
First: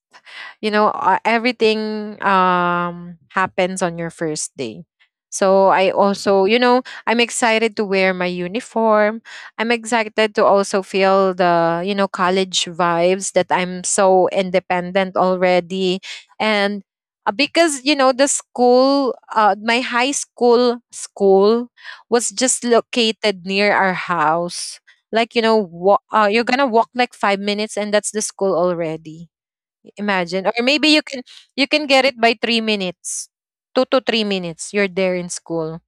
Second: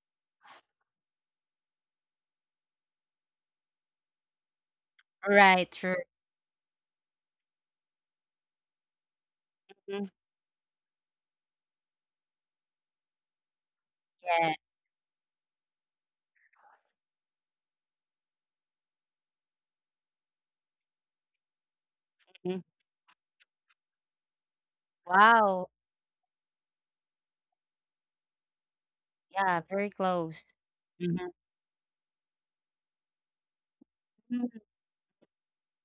Speaker 1: You know, everything, happens on your first day.
Speaker 2: Right,
Speaker 1: So I
Speaker 2: true.
Speaker 1: also, you know, I'm excited to wear my uniform. I'm
Speaker 2: Mhm.
Speaker 1: excited to also feel the, you know, college vibes, that I'm so
Speaker 2: Yeah.
Speaker 1: independent already. And because, you know, my high school school was just
Speaker 2: Mhm.
Speaker 1: located near our house, like, you know,
Speaker 2: Wow.
Speaker 1: you're gonna walk like 5 minutes and that's the school already.
Speaker 2: Yeah, very close.
Speaker 1: Imagine, or maybe you can
Speaker 2: Mhm.
Speaker 1: get it by 3 minutes, two to three
Speaker 2: Mhm.
Speaker 1: minutes you're there in school.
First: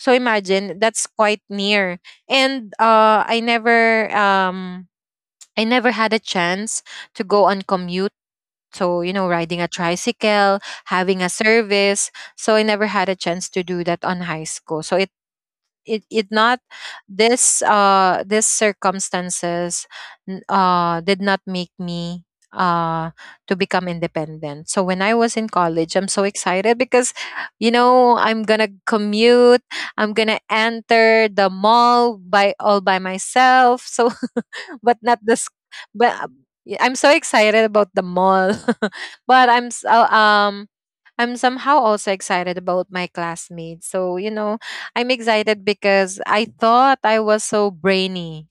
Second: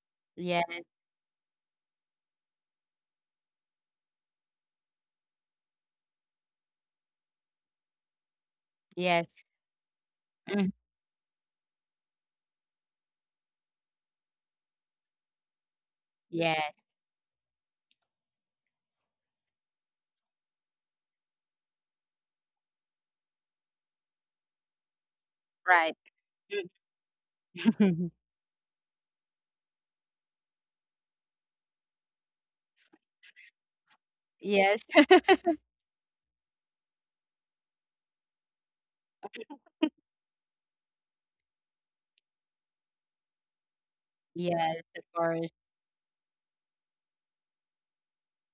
Speaker 1: So
Speaker 2: Yeah,
Speaker 1: imagine, that's quite near. And I never I never had a chance to go on commute. So, you know,
Speaker 2: yes.
Speaker 1: riding a tricycle,
Speaker 2: Mm.
Speaker 1: having a service, so I never had a chance to do that on high school. So it not,
Speaker 2: Yes.
Speaker 1: this this circumstances, did not make me uh to become independent. So when I was in college,
Speaker 2: Right.
Speaker 1: I'm so excited because, you
Speaker 2: Mm.
Speaker 1: know, I'm gonna commute, I'm gonna enter the mall by all by myself. So
Speaker 2: Yes.
Speaker 1: but not this, but I'm so excited about the mall. But I'm somehow also excited about my classmates. So, you know,
Speaker 2: Yes, of
Speaker 1: I'm
Speaker 2: course.
Speaker 1: excited because I thought I was so brainy.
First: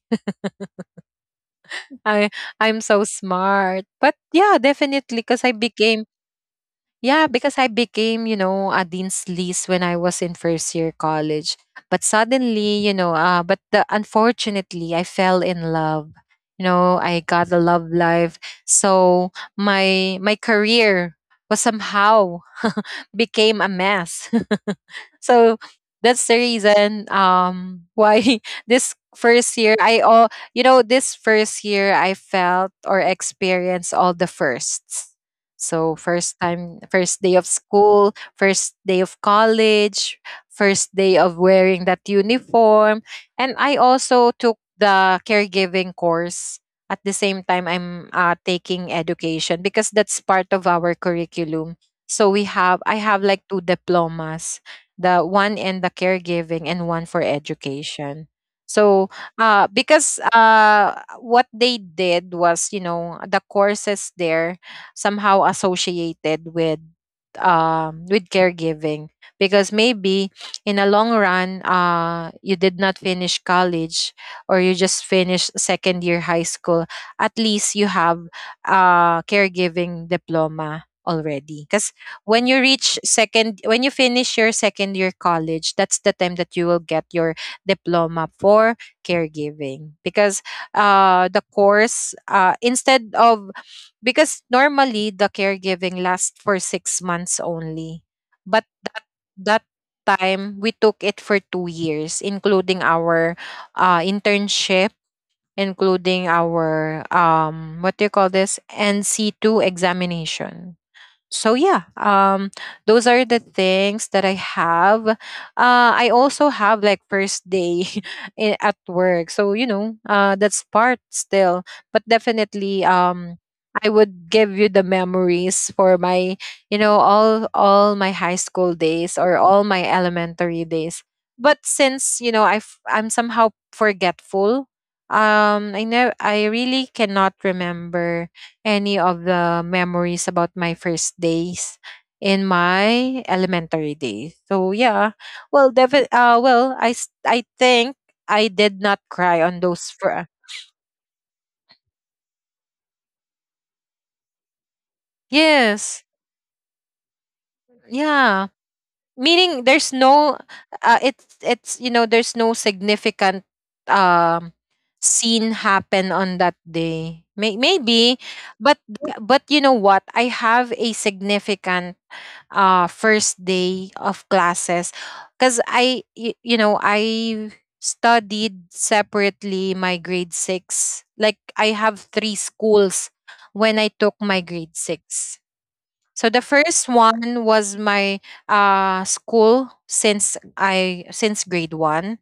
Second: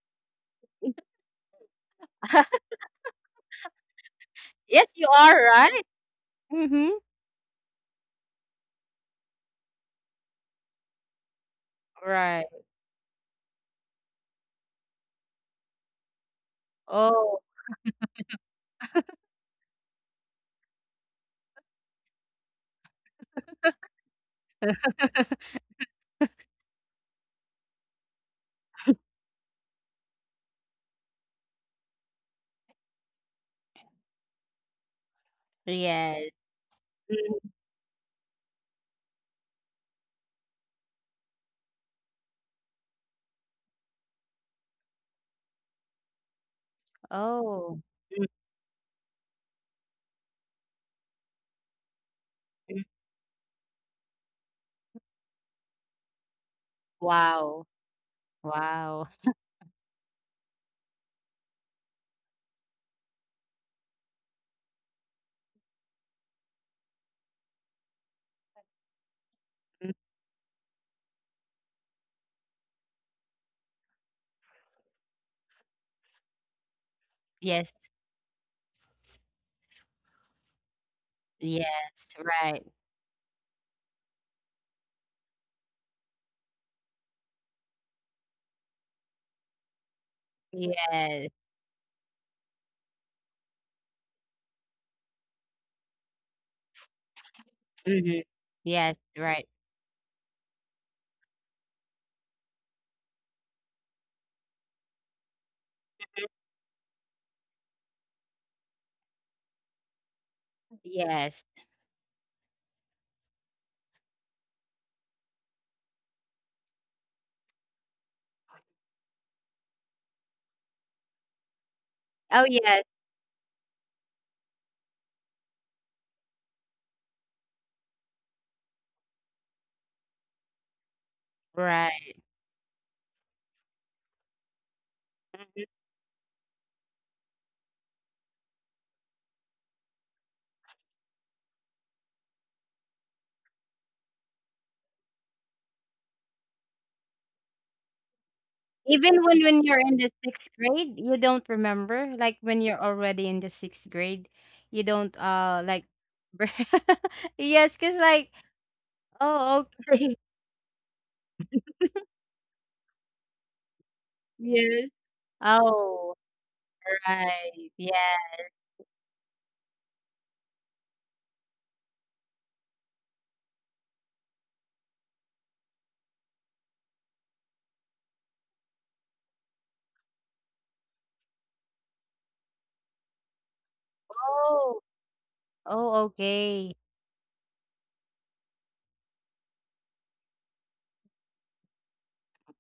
Speaker 1: I I'm so smart. But yeah,
Speaker 2: Yes, you
Speaker 1: definitely because
Speaker 2: are,
Speaker 1: I
Speaker 2: right?
Speaker 1: became
Speaker 2: Mhm.
Speaker 1: yeah, because I became, you know, a dean's list when I was in first year college. But
Speaker 2: Right.
Speaker 1: suddenly, you know, unfortunately, I fell in love. You know, I
Speaker 2: Oh,
Speaker 1: got a love life. So my career was somehow became a mess. So that's the reason why this first year I felt or experienced all the firsts. So
Speaker 2: yes.
Speaker 1: first time, first day of
Speaker 2: Mm.
Speaker 1: school, first day of college, first day of wearing that uniform. And I also took the caregiving course. At the same time,
Speaker 2: Oh.
Speaker 1: I'm taking education because that's part of our curriculum. So
Speaker 2: Mhm.
Speaker 1: I have like two diplomas, the one in the caregiving and one for
Speaker 2: Wow.
Speaker 1: education. So
Speaker 2: Wow.
Speaker 1: because what they did was, you know, the courses there somehow associated with caregiving, because
Speaker 2: Mm.
Speaker 1: maybe in a long run, you did not finish college or you just finished second year high school, at least
Speaker 2: Yes.
Speaker 1: you have a caregiving diploma already. Because
Speaker 2: Yes, right.
Speaker 1: when you finish your second year college, that's the time that you will get your diploma for caregiving. Because
Speaker 2: Yes.
Speaker 1: the course instead of because normally the caregiving lasts for 6 months only.
Speaker 2: Mhm.
Speaker 1: But
Speaker 2: Yes,
Speaker 1: that
Speaker 2: right.
Speaker 1: that time we took it for 2 years, including our internship, including our, what do you call this, nc2 examination. So
Speaker 2: Yes.
Speaker 1: yeah, those are the things that I have. I also have like first day at work. So, you know, that's part still. But
Speaker 2: Oh,
Speaker 1: definitely,
Speaker 2: yes.
Speaker 1: I would give you the memories for my, you know, all my high school days or all my elementary days. But since,
Speaker 2: Right.
Speaker 1: you know, I'm somehow forgetful, I know, I really cannot remember any of the memories about my first days in my elementary days. So yeah, well, well, I think I did not
Speaker 2: Even
Speaker 1: cry
Speaker 2: when
Speaker 1: on
Speaker 2: when you're
Speaker 1: those.
Speaker 2: in the sixth grade, you don't remember. Like when you're already in the sixth grade, you don't like.
Speaker 1: Yes,
Speaker 2: Yes, cause like.
Speaker 1: yeah. Meaning
Speaker 2: Oh,
Speaker 1: there's
Speaker 2: okay.
Speaker 1: no, it's, you know, there's no significant um
Speaker 2: Yes.
Speaker 1: scene happen
Speaker 2: Oh.
Speaker 1: on that day.
Speaker 2: Right.
Speaker 1: Maybe.
Speaker 2: Yeah.
Speaker 1: but but you know what? I have a significant first day of classes, because you know, I studied separately my grade 6, like I have three schools when I took my grade
Speaker 2: Oh.
Speaker 1: 6.
Speaker 2: Oh,
Speaker 1: So the
Speaker 2: okay.
Speaker 1: first one was my school since I, since grade 1.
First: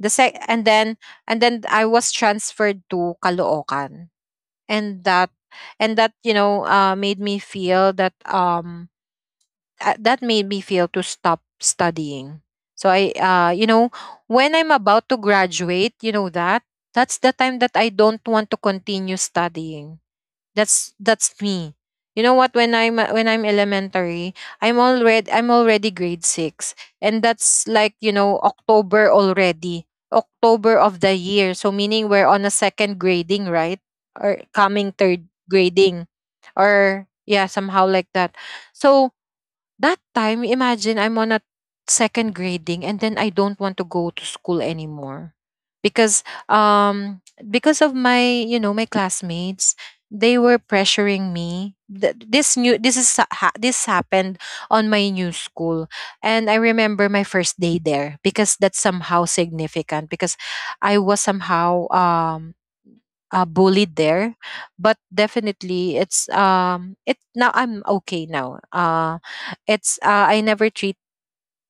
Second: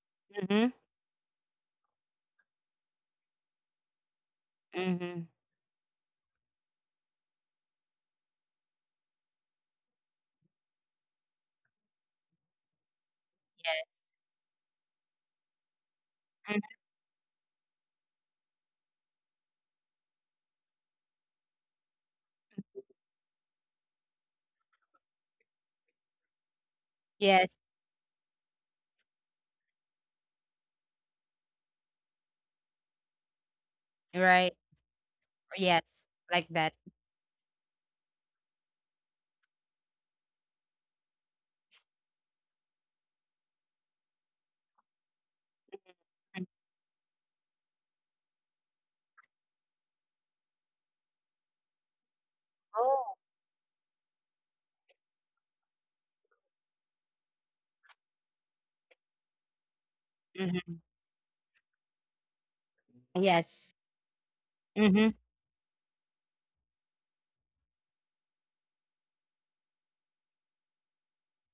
Speaker 1: The sec and
Speaker 2: Mhm.
Speaker 1: then And then I was transferred to Caloocan.
Speaker 2: Mhm.
Speaker 1: And that, and that, you know, made me feel that, that made me feel to stop studying. So I, you
Speaker 2: Yes.
Speaker 1: know, when I'm about to graduate, you know,
Speaker 2: Mhm.
Speaker 1: that's the time that I don't want to continue studying. That's me. You know what? When I'm elementary, I'm already grade six, and that's
Speaker 2: Yes.
Speaker 1: like, you know, October already, October of the year. So meaning we're on a second grading, right? Or
Speaker 2: Right.
Speaker 1: coming third grading,
Speaker 2: Yes. Like that.
Speaker 1: or yeah, somehow like that. So that time, imagine I'm on a second grading and then I don't want to go to school anymore because
Speaker 2: Mhm.
Speaker 1: um because of my you know my classmates they were pressuring me. Th- this new this is
Speaker 2: Oh.
Speaker 1: sa- ha- This happened on my new school. And I remember my first day there because that's somehow significant because
Speaker 2: Mhm.
Speaker 1: I was somehow
Speaker 2: Yes.
Speaker 1: bullied there. But
Speaker 2: Mhm.
Speaker 1: definitely it's it now I'm okay now. It's I never treat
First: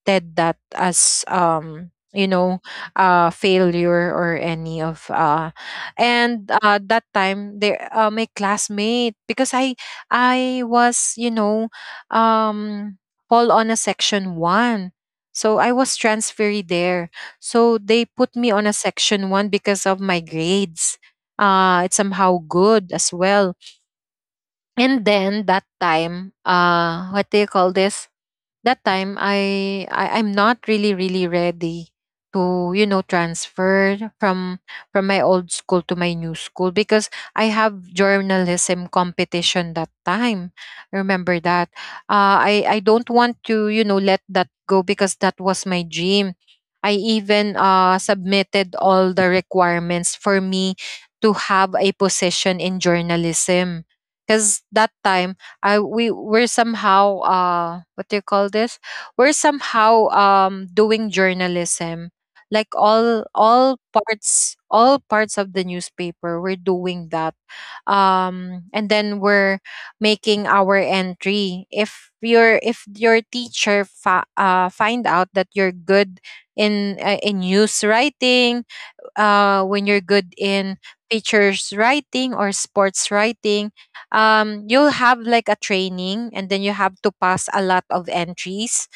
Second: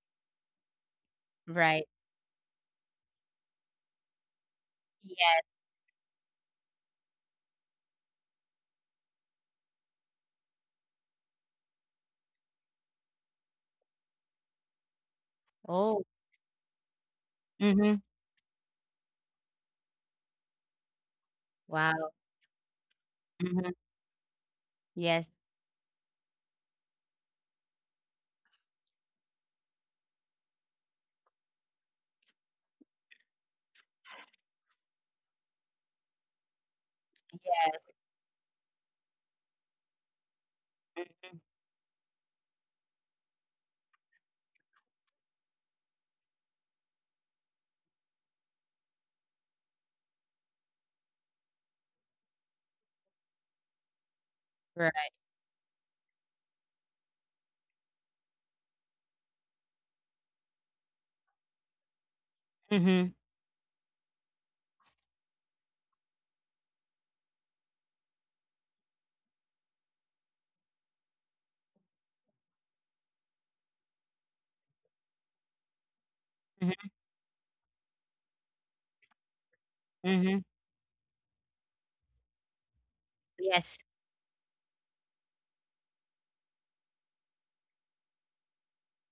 Speaker 1: treated that as
Speaker 2: Right.
Speaker 1: failure or any of
Speaker 2: Yes.
Speaker 1: and that time there, my classmate, because I was, you know, um fall on a section 1, so I was
Speaker 2: Oh.
Speaker 1: transferred there. So
Speaker 2: Mhm.
Speaker 1: they put me on a section 1 because of my grades. It's
Speaker 2: Wow.
Speaker 1: somehow good as well.
Speaker 2: Mhm.
Speaker 1: And
Speaker 2: Yes.
Speaker 1: then that time, what do you call this that time I'm not really ready to, you know, transfer from my old school to my new school, because I
Speaker 2: Yes,
Speaker 1: have journalism competition that time. Remember that. I don't want to, you know, let that go because that was my dream. I even submitted all the requirements for me to have a position in journalism, because that
Speaker 2: right.
Speaker 1: time I we're somehow, what do you call this? We're somehow doing journalism. Like
Speaker 2: Mhm.
Speaker 1: all parts of the newspaper, we're doing that. And then we're making our entry. If your teacher find out that you're good
Speaker 2: Mhm.
Speaker 1: in, in news writing, when you're
Speaker 2: Mhm.
Speaker 1: good in features writing or sports
Speaker 2: Yes.
Speaker 1: writing, you'll have like a training, and then you have to pass a lot of entries,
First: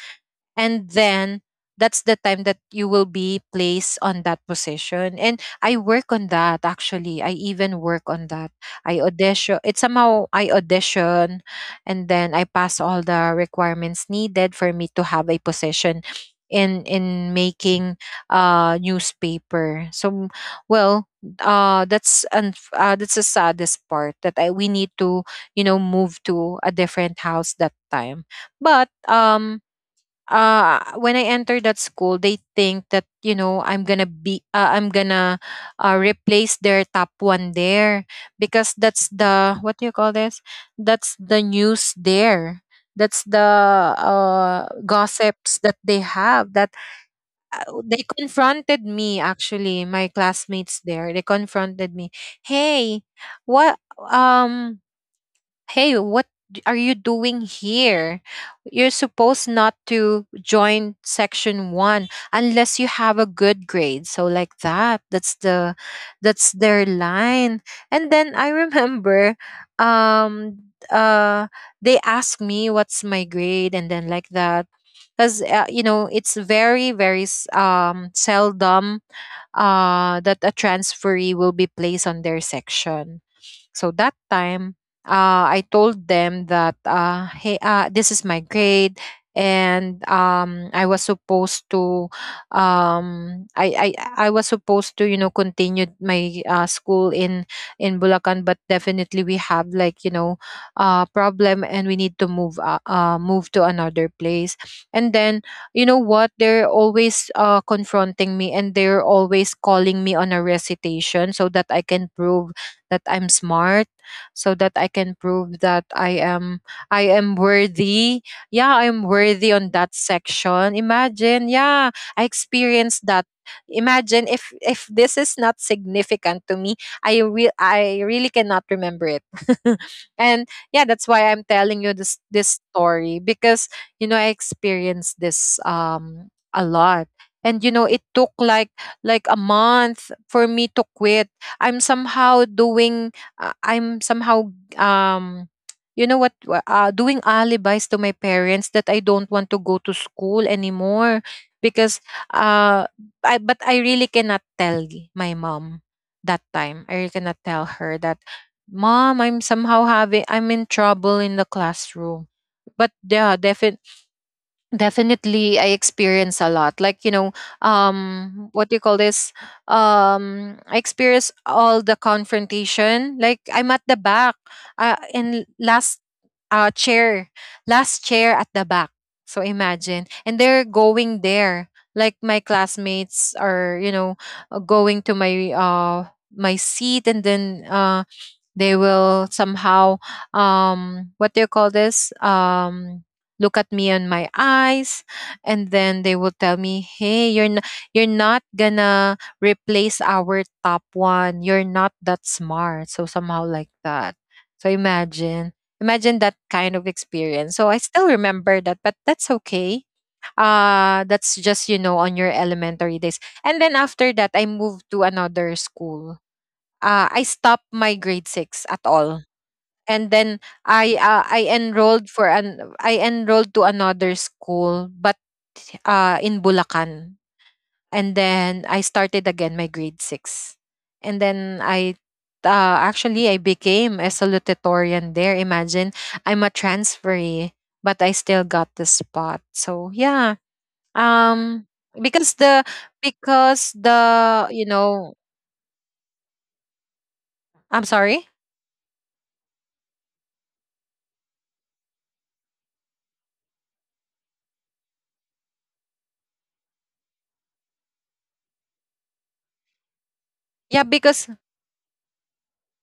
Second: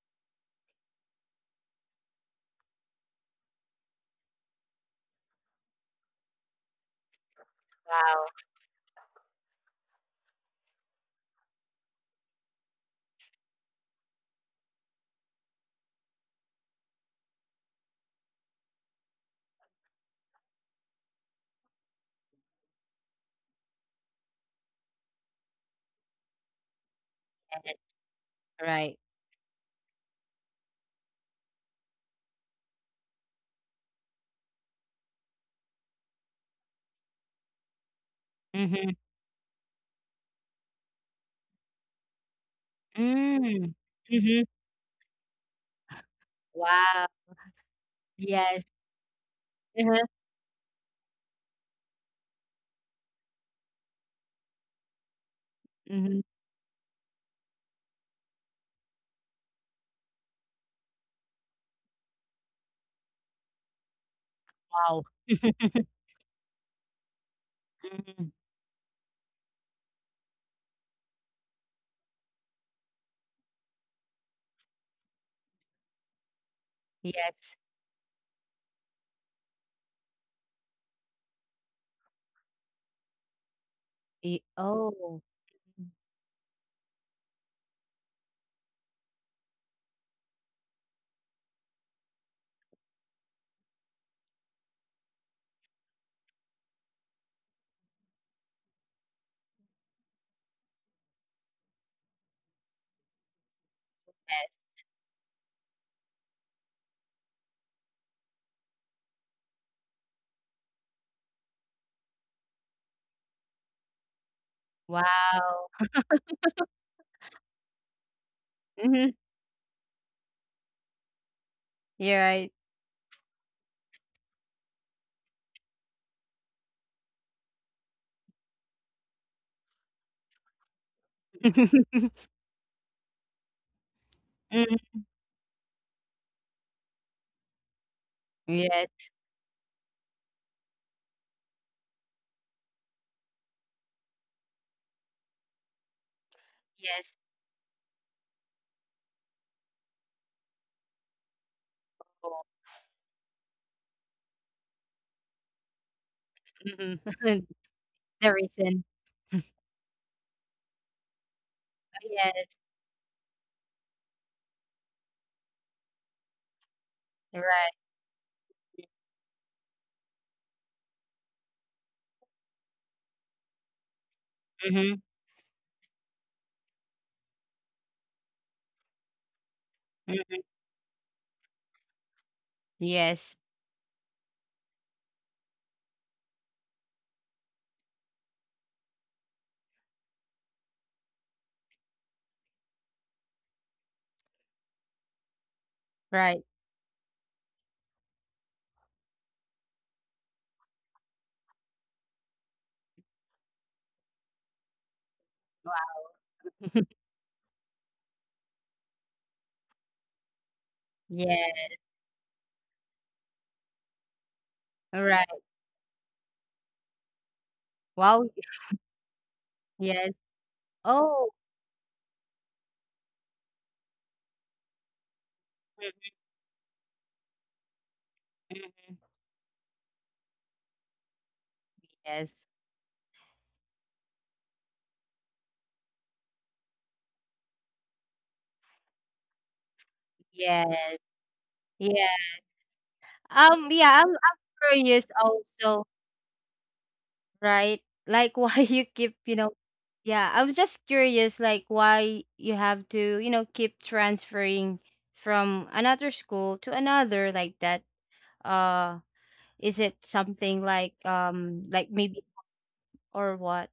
Speaker 1: and then that's the time that you will be placed on that position. And I work on that. Actually, I even work
Speaker 2: Wow.
Speaker 1: on that. I audition. It's somehow I audition, and then I pass all the requirements needed for me to have a position in making newspaper. So well, that's the saddest part, that we need to, you know, move to a different house that
Speaker 2: Yes.
Speaker 1: time. But
Speaker 2: Right.
Speaker 1: when I enter that school, they think that, you know, I'm gonna replace their top one there, because
Speaker 2: Mhm.
Speaker 1: that's the, what do you call this, that's the news there, that's the
Speaker 2: Mm. Mhm.
Speaker 1: gossips that they have. That
Speaker 2: Wow.
Speaker 1: they
Speaker 2: Yes.
Speaker 1: confronted me. Actually, my
Speaker 2: Uh-huh.
Speaker 1: classmates there, they confronted me. hey what um what
Speaker 2: Mhm.
Speaker 1: are you doing here? You're supposed not to join section one unless you have a good grade. So like that,
Speaker 2: Wow.
Speaker 1: that's the that's their line. And then
Speaker 2: Mhm.
Speaker 1: I remember, um uh they asked me what's my grade and then like that, because, you know, it's
Speaker 2: Yes.
Speaker 1: very seldom, that a transferee will be placed on their section. So that
Speaker 2: Oh.
Speaker 1: time, I told them that, hey, this is my grade. And I was supposed to, I was supposed to, you know, continue my school in Bulacan, but definitely we have, like, you know, problem, and we need to move move to another place. And then, you know what, they're always confronting me, and they're always calling me on a recitation, so that I can prove that I'm smart, so that I can
Speaker 2: Wow.
Speaker 1: prove that I am worthy. Yeah,
Speaker 2: Mm-hmm.
Speaker 1: I'm worthy on that section. Imagine. Yeah,
Speaker 2: You're
Speaker 1: I
Speaker 2: right.
Speaker 1: experienced that. Imagine if this is not significant to me, I really cannot remember it. And yeah, that's why I'm telling you this story, because, you know, I
Speaker 2: Mhm.
Speaker 1: experienced this a lot. And you know, it took
Speaker 2: Yes.
Speaker 1: like a month for me to quit. I'm somehow doing, I'm somehow um you know what,
Speaker 2: Yes.
Speaker 1: doing alibis to my parents, that I don't want to go to school anymore,
Speaker 2: Oh.
Speaker 1: because uh I but I really cannot tell my mom
Speaker 2: Hmm.
Speaker 1: that time. I really cannot tell
Speaker 2: The
Speaker 1: her that,
Speaker 2: reason.
Speaker 1: mom, I'm somehow having, I'm in trouble in the
Speaker 2: Yes.
Speaker 1: classroom. But yeah, definitely, I experience a lot. Like, you
Speaker 2: Right.
Speaker 1: know, what do you call this? I experience all the confrontation. Like, I'm at the back,
Speaker 2: Hmm.
Speaker 1: in last chair, last chair at the back. So imagine, and they're going there. Like my
Speaker 2: Yes.
Speaker 1: classmates are, you know, going to my seat, and then they will somehow what do you call this? Look at me on my eyes, and
Speaker 2: Right.
Speaker 1: then they will tell me, "Hey, you're you're not gonna replace our top one. You're not that smart." So somehow like that. So imagine
Speaker 2: Wow.
Speaker 1: that kind of experience. So I still remember that, but that's okay.
Speaker 2: Yes.
Speaker 1: That's just, you know, on your elementary days. And then after that, I
Speaker 2: Right.
Speaker 1: moved to another school. I stopped
Speaker 2: Wow.
Speaker 1: my grade six at all,
Speaker 2: Yes.
Speaker 1: and then
Speaker 2: Oh.
Speaker 1: I, I enrolled for an I enrolled to another school, but in Bulacan, and then I started again my grade six, and then
Speaker 2: Yes.
Speaker 1: I. Actually, I became a salutatorian there. Imagine, I'm a transferee, but I still got the spot. So
Speaker 2: Yes.
Speaker 1: yeah,
Speaker 2: Yeah.
Speaker 1: um, because the
Speaker 2: Yeah, I'm
Speaker 1: because
Speaker 2: curious
Speaker 1: the, you
Speaker 2: also,
Speaker 1: know,
Speaker 2: right? Like,
Speaker 1: I'm
Speaker 2: why you
Speaker 1: sorry.
Speaker 2: keep, yeah, I'm just curious, like, why you have to, keep transferring from another school to another like that. Uh, is it something like,
Speaker 1: Yeah,
Speaker 2: like
Speaker 1: because
Speaker 2: maybe, or what?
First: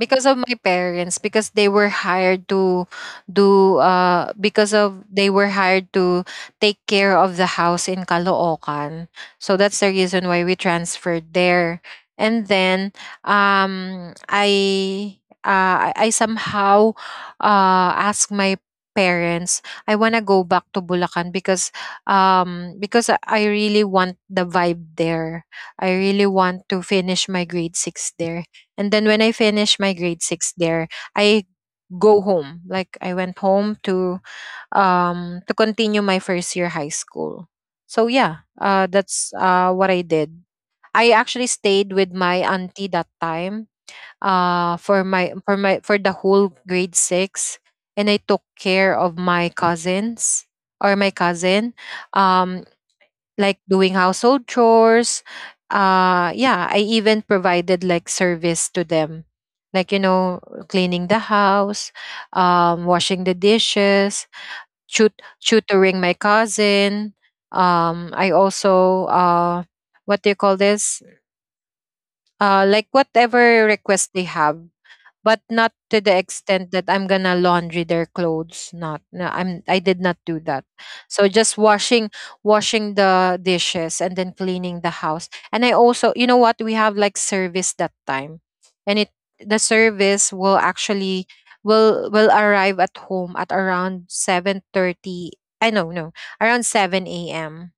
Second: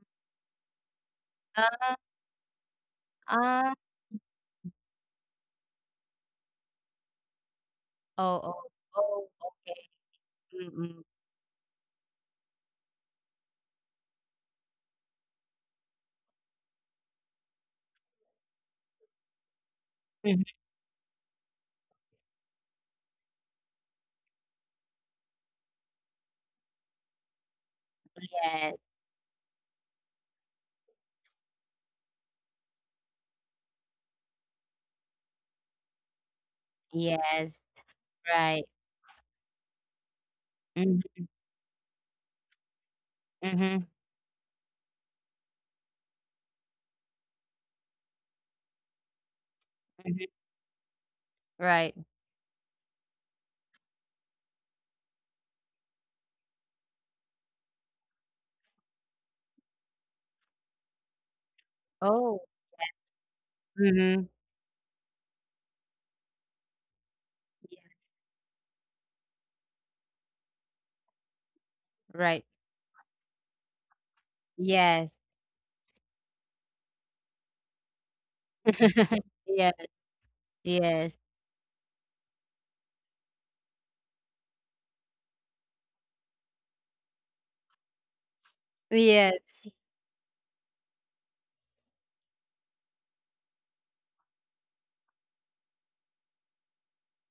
Speaker 1: of my parents, because they
Speaker 2: Uh,
Speaker 1: were hired to do
Speaker 2: uh
Speaker 1: because of they were hired to take care of the house in
Speaker 2: oh, oh,
Speaker 1: Caloocan.
Speaker 2: oh,
Speaker 1: So that's the
Speaker 2: okay.
Speaker 1: reason why we
Speaker 2: Mm-mm.
Speaker 1: transferred there. And then um I I somehow asked my parents, I want to go back
Speaker 2: Mhm.
Speaker 1: to Bulacan, because I really want the vibe there. I really want to finish my grade 6 there. And then
Speaker 2: Yes.
Speaker 1: when I finished my grade six there, I go home. Like I went home to continue my first year high school.
Speaker 2: Yes.
Speaker 1: So yeah,
Speaker 2: Right.
Speaker 1: that's what I did. I actually
Speaker 2: Mm-hmm,
Speaker 1: stayed with my auntie that time
Speaker 2: mm-hmm,
Speaker 1: for the whole grade six, and I took care of my cousins
Speaker 2: hmm.
Speaker 1: or my cousin.
Speaker 2: Right.
Speaker 1: Um like doing household chores. Yeah, I even provided like service to them, like, you know, cleaning the house,
Speaker 2: Oh.
Speaker 1: washing the dishes,
Speaker 2: Mm-hmm.
Speaker 1: tutoring my cousin. I
Speaker 2: Yes.
Speaker 1: also, what do you call this?
Speaker 2: Right.
Speaker 1: Like whatever request they have, but
Speaker 2: Yes.
Speaker 1: not to the extent that I'm gonna laundry their clothes. Not, no, I'm. I did
Speaker 2: Yes.
Speaker 1: not do that. So
Speaker 2: Yes.
Speaker 1: just washing, washing the dishes and then cleaning the house. And I also, you know what, we have like service that time, and it the
Speaker 2: Yes.
Speaker 1: service will actually will arrive at home at around 7:30. I know, no, around 7 a.m.,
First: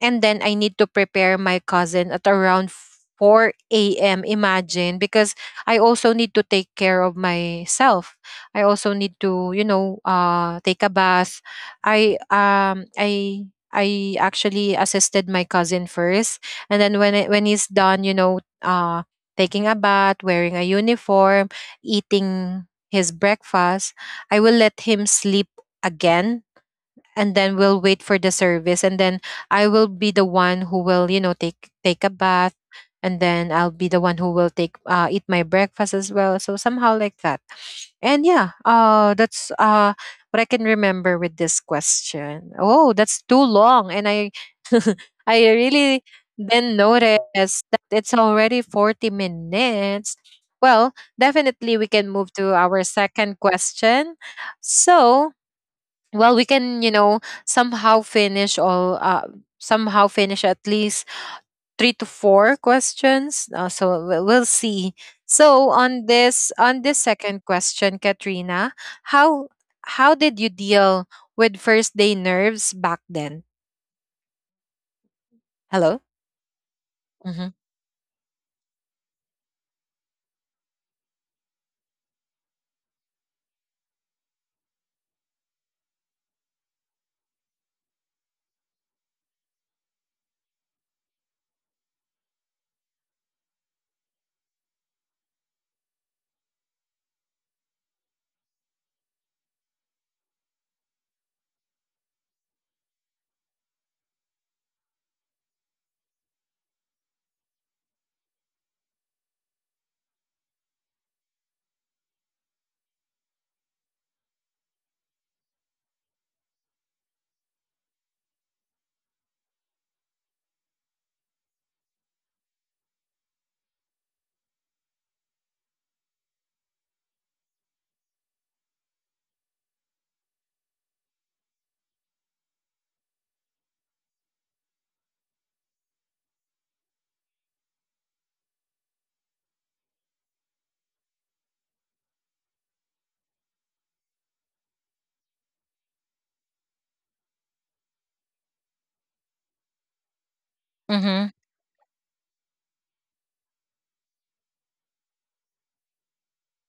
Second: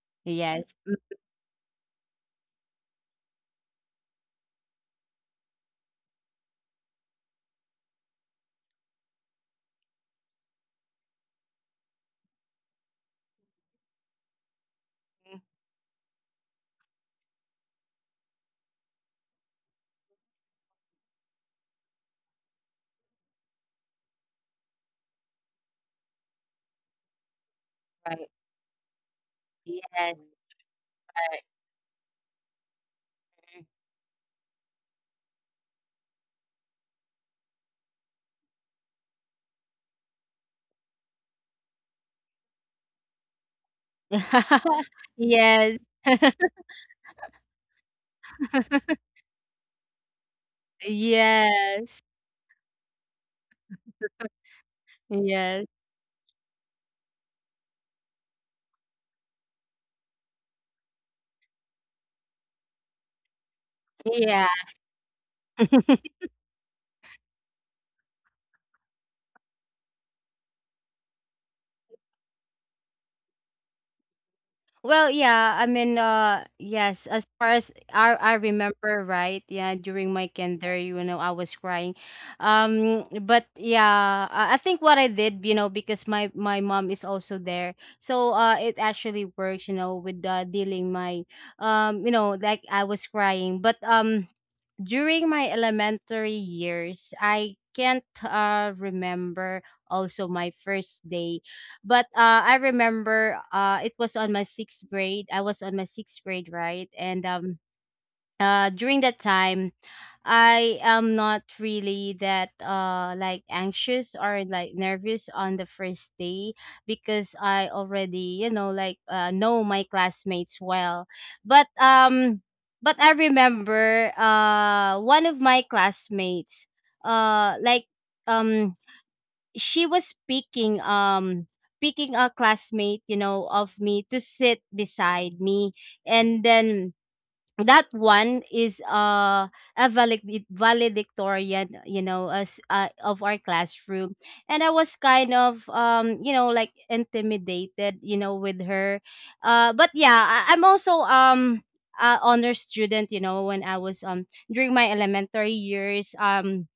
Speaker 1: and then I
Speaker 2: Yes.
Speaker 1: need to
Speaker 2: Mm,
Speaker 1: prepare my cousin at around 4 a.m. Imagine, because I also need to take care of myself. I also need to, you know, take a bath. I um I I actually assisted my cousin first, and then when when he's done, you know, taking a bath, wearing a uniform, eating his breakfast, I will let him sleep again, and then we'll wait
Speaker 2: right.
Speaker 1: for the service, and then I will
Speaker 2: Yes.
Speaker 1: be the one who will,
Speaker 2: Right.
Speaker 1: you know, take a bath, and
Speaker 2: Mm.
Speaker 1: then I'll be the one who will take eat my breakfast as well. So somehow like that. And yeah, that's what I can remember with this question. Oh, that's too long, and I I
Speaker 2: Yes.
Speaker 1: really then notice that it's already 40 minutes. Well,
Speaker 2: Yes.
Speaker 1: definitely we can move to our second question. So
Speaker 2: Yes.
Speaker 1: well, we can, you know, somehow finish all uh, somehow finish at least three to four questions, so
Speaker 2: Yeah.
Speaker 1: we'll see. So on this second question, Katrina, how did you deal with first day nerves back then?
Speaker 2: Well, yeah, I mean,
Speaker 1: Hello.
Speaker 2: yes, as far
Speaker 1: Mm-hmm.
Speaker 2: as I remember, right? Yeah, during my kinder, I was crying. But yeah, I think what I did, because my mom is also there, so it actually works, with dealing my, like I was crying. But during my elementary years, I can't remember also my first day. But I remember, it was on my sixth grade. I was on my sixth grade, right? And during that time, I am not really that like anxious or like nervous on the first day, because I already, like know my classmates well. But um but I remember, one of my classmates, uh like um she was picking, picking a classmate, of me to sit beside me. And then that one is, a valedictorian, as, of our classroom. And I was kind of, like intimidated, with her. But yeah, I'm also,
Speaker 1: Mm-hmm.
Speaker 2: a honor student, when I was, during my elementary years. um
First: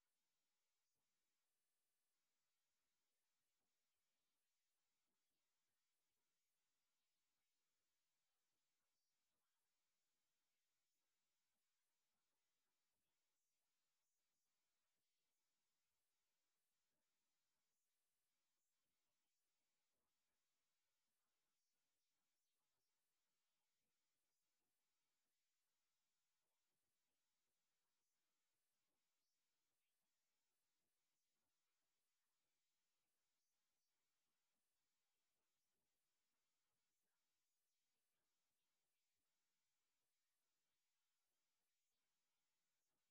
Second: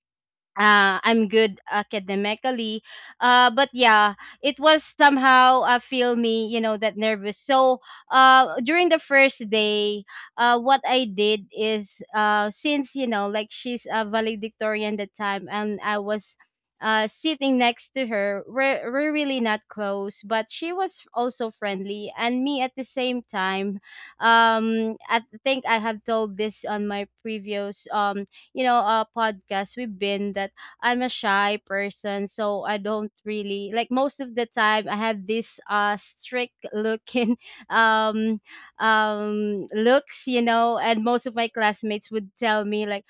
Speaker 2: uh, I'm good academically. But yeah, it was somehow, feel me, that nervous. So, during the first day, what I did is, since, like she's a valedictorian that time. And I was, sitting next to her. We're really not close, but she was also friendly. And me at the same time, I think I have told this on my previous, podcast we've been that. I'm a shy person, so I don't really like most of the time. I had this strict looking um looks, you know. And most of my classmates would tell me, like,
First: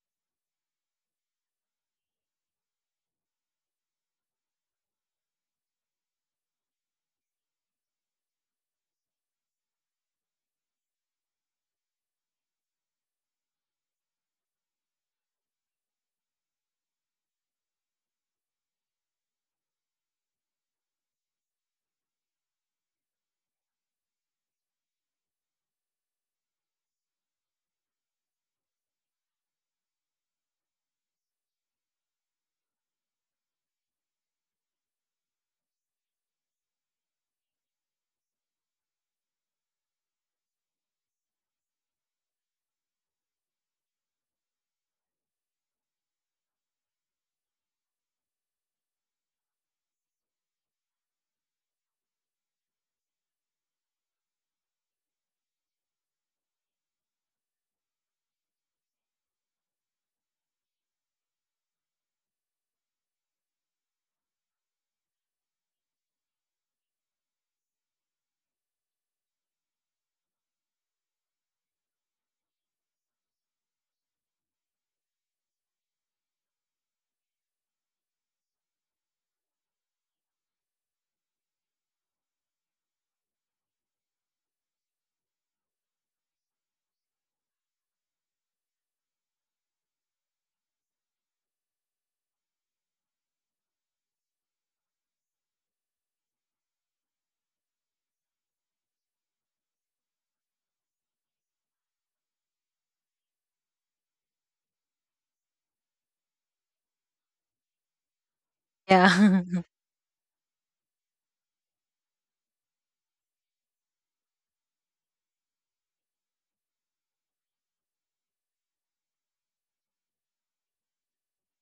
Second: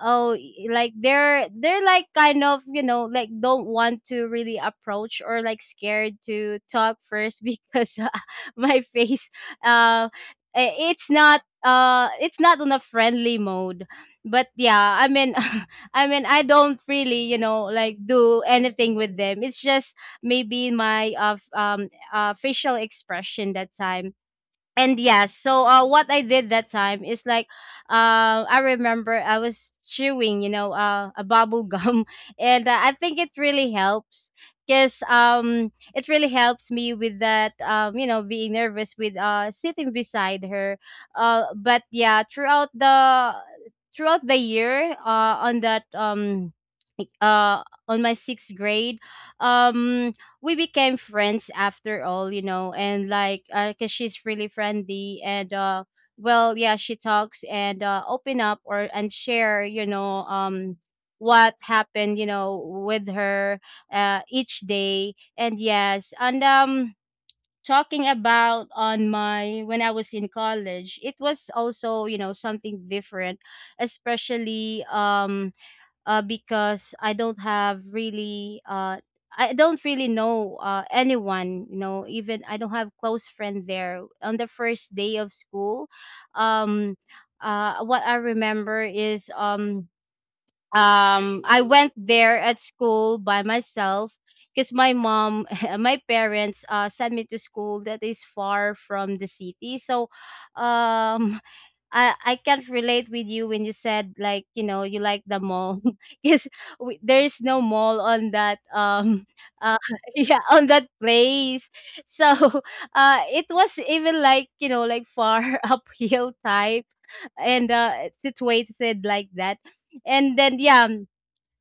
Speaker 2: oh, like they're like kind of, like don't want to really approach or like scared to talk first because, my face, uh it's not on a friendly mode. But yeah, I mean I don't really, like, do anything with them. It's just maybe my facial expression that time. And yeah, so what I did that time is, like, I remember I was chewing, a bubble gum and, I think it really helps, because it really helps me with that, being nervous with sitting beside her. But yeah, throughout the year, on that, e, uh on my sixth grade, um we became friends after all, you know, and like 'cause she's really friendly. And well, yeah, she talks and open up or and share, what happened, with her, each day. And yes, and, talking about on my, when I was in college, it was also, something different, especially, because I don't really know, anyone. Even I don't have close friend there. On the first day of school, um, what I remember is, I went there at school by myself, because my mom, my parents, sent me to school that is far from the city. So, um, I can't relate with you when you said, like, you like the mall because there is no mall on that,
Speaker 1: Yeah.
Speaker 2: uh yeah, on that place. So it was even, like, like far uphill type. And, situated like that. And then yeah,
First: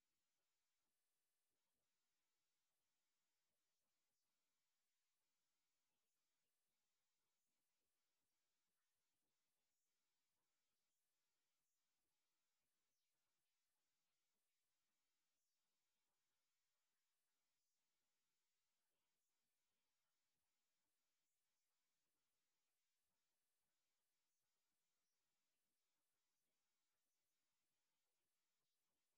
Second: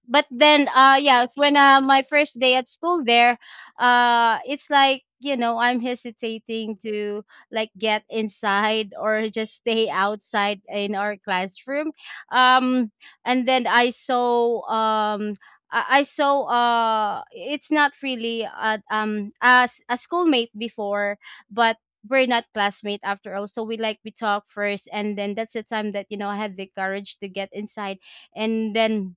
Speaker 2: but then, yeah, when, my first day at school there, it's like, I'm hesitating to, like, get inside or just stay outside in our classroom. um and then I saw, I saw, it's not really a, as a schoolmate before, but we're not classmate after all. So we, like, we talk first. And then that's the time that, I had the courage to get inside. And then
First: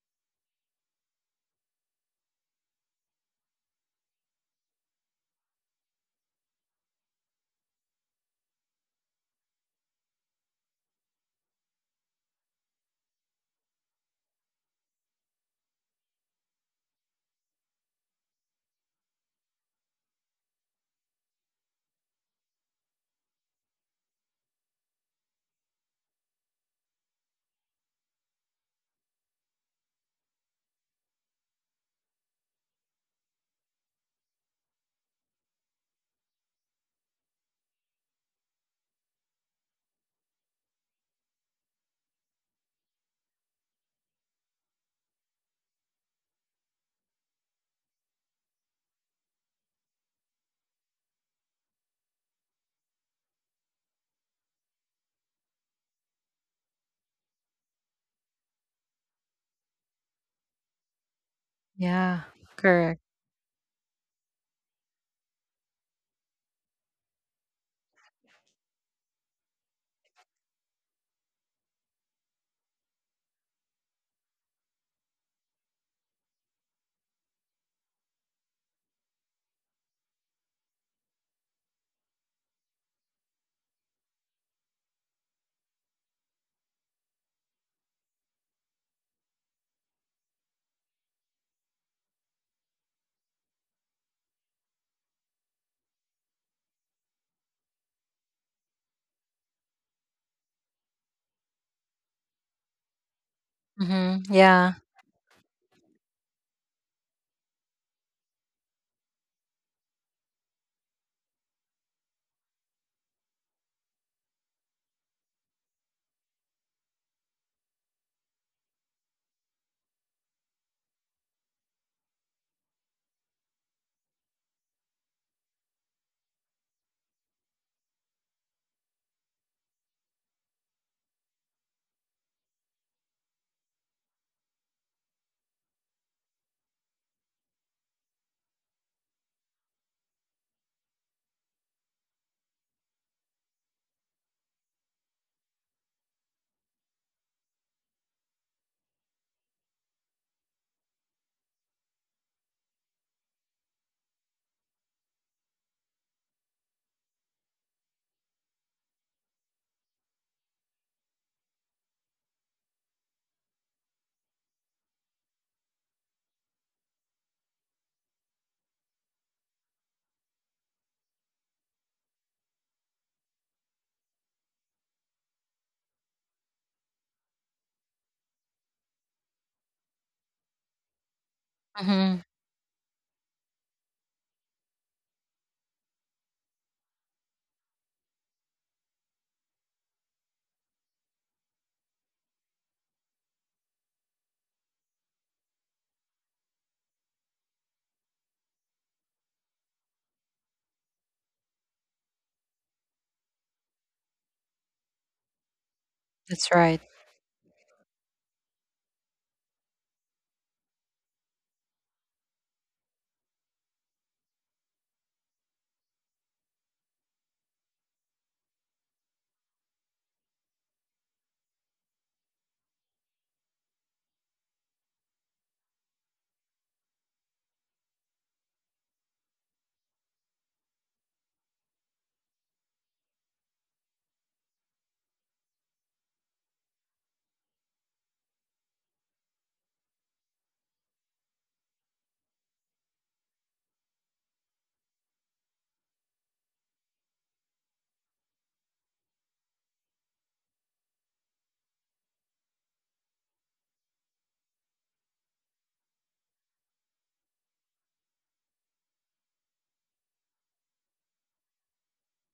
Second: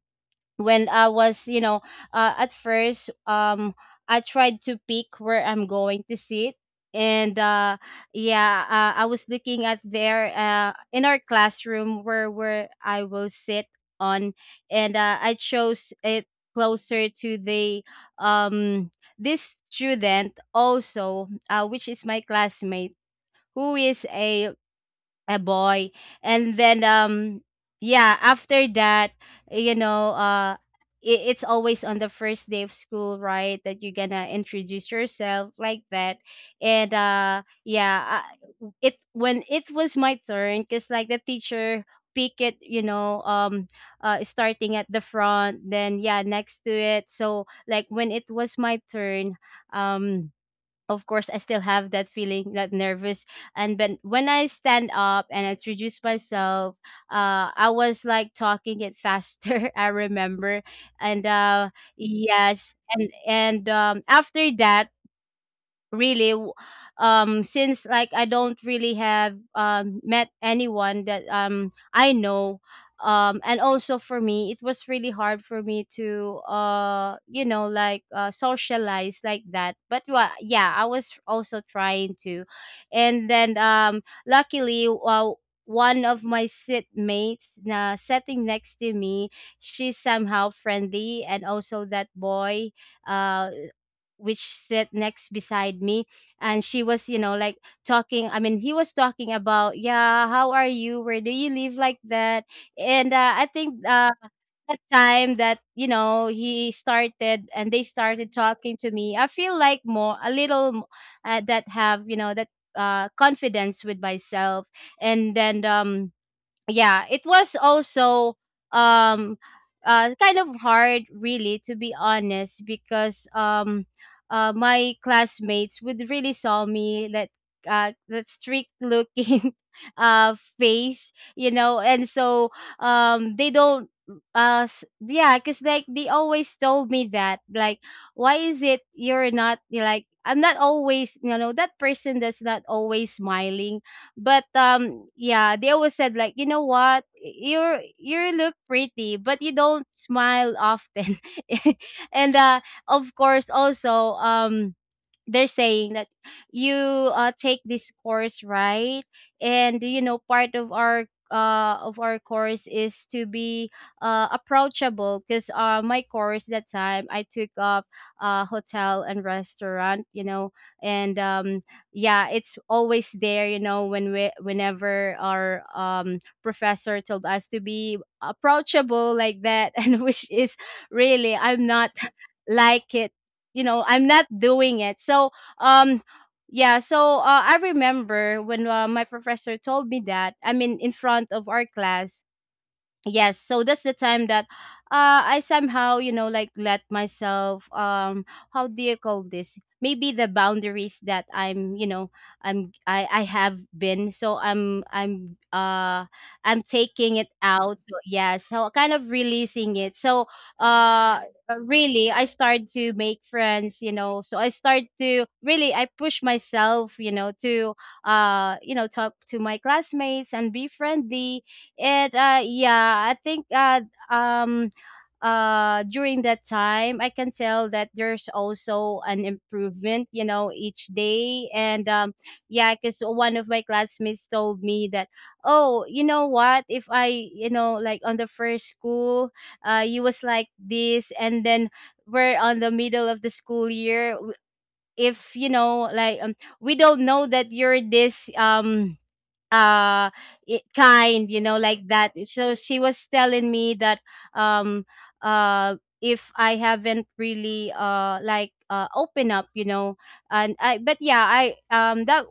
Speaker 2: when I was, at first, I tried to pick where I'm going to sit. And, yeah, I was looking at there, in our classroom, where I will sit on. And, I chose it closer to the, um this student also, which is my classmate, who is a boy. And then, yeah, after that, you know uh it's always on the first day of school, right, that you're gonna introduce yourself like that. And, yeah, it when it was my turn, because, like, the teacher pick it, starting at the front, then yeah, next to it. So, like, when it was my turn, um of course I still have that feeling, that nervous. And when I stand up and I introduce myself, I was, like, talking it faster. I remember, and
Speaker 1: Yeah.
Speaker 2: yes,
Speaker 1: Correct.
Speaker 2: and after that really w- since like, I don't really have met anyone that I know. And also for me it was really hard for me to socialize like that. But well, yeah, I was also trying to. And then luckily, one of my sitmates na sitting next to me, she's somehow friendly, and also that boy uh which sit next beside me. And she was you know like talking I mean he was talking about, yeah, how are you, where do you live, like that. And I think
Speaker 1: Mm-hmm. Yeah.
Speaker 2: that time that, you know, he started and they started talking to me, I feel like more a little that have, you know, that confidence with myself. And then Yeah, it was also um kind of hard, really, to be honest. Because my classmates would really saw me that that strict looking face, you know. And so they don't yeah, because like they always told me that like, why is it you're not, you're like, I'm not always, you know, that person that's not always smiling. But yeah, they always said like, you know what? You're you look pretty, but you don't smile often. And of course also, they're saying that, you take this course, right? And you know, part of our course is to be approachable. Because my course that time I took up, hotel and restaurant, you know. And yeah, it's always there, you know, when we whenever our professor told us to be approachable like that, and which is really I'm not
Speaker 1: Mm-hmm.
Speaker 2: like it, you know, I'm not doing it. So, um yeah. So I remember when my professor told me that, I mean, in front of our class. Yes, so that's the time that I somehow, you know, like, let myself how do you call this, maybe the boundaries that I'm, you know, I'm I have been so I'm
Speaker 1: That's
Speaker 2: I'm
Speaker 1: right.
Speaker 2: taking it out. So yeah, so kind of releasing it. So uh really, I start to make friends, you know. So I start to really, I push myself, you know, to you know, talk to my classmates and be friendly. And yeah, I think um during that time I can tell that there's also an improvement, you know, each day. And yeah, cuz one of my classmates told me that, oh, you know what, if I, you know, like on the first school, you was like this, and then we're on the middle of the school year, if you know like, we don't know that you're this, uh kind, you know, like that. So she was telling me that, um uh if I haven't really open up, you know. And I but yeah I that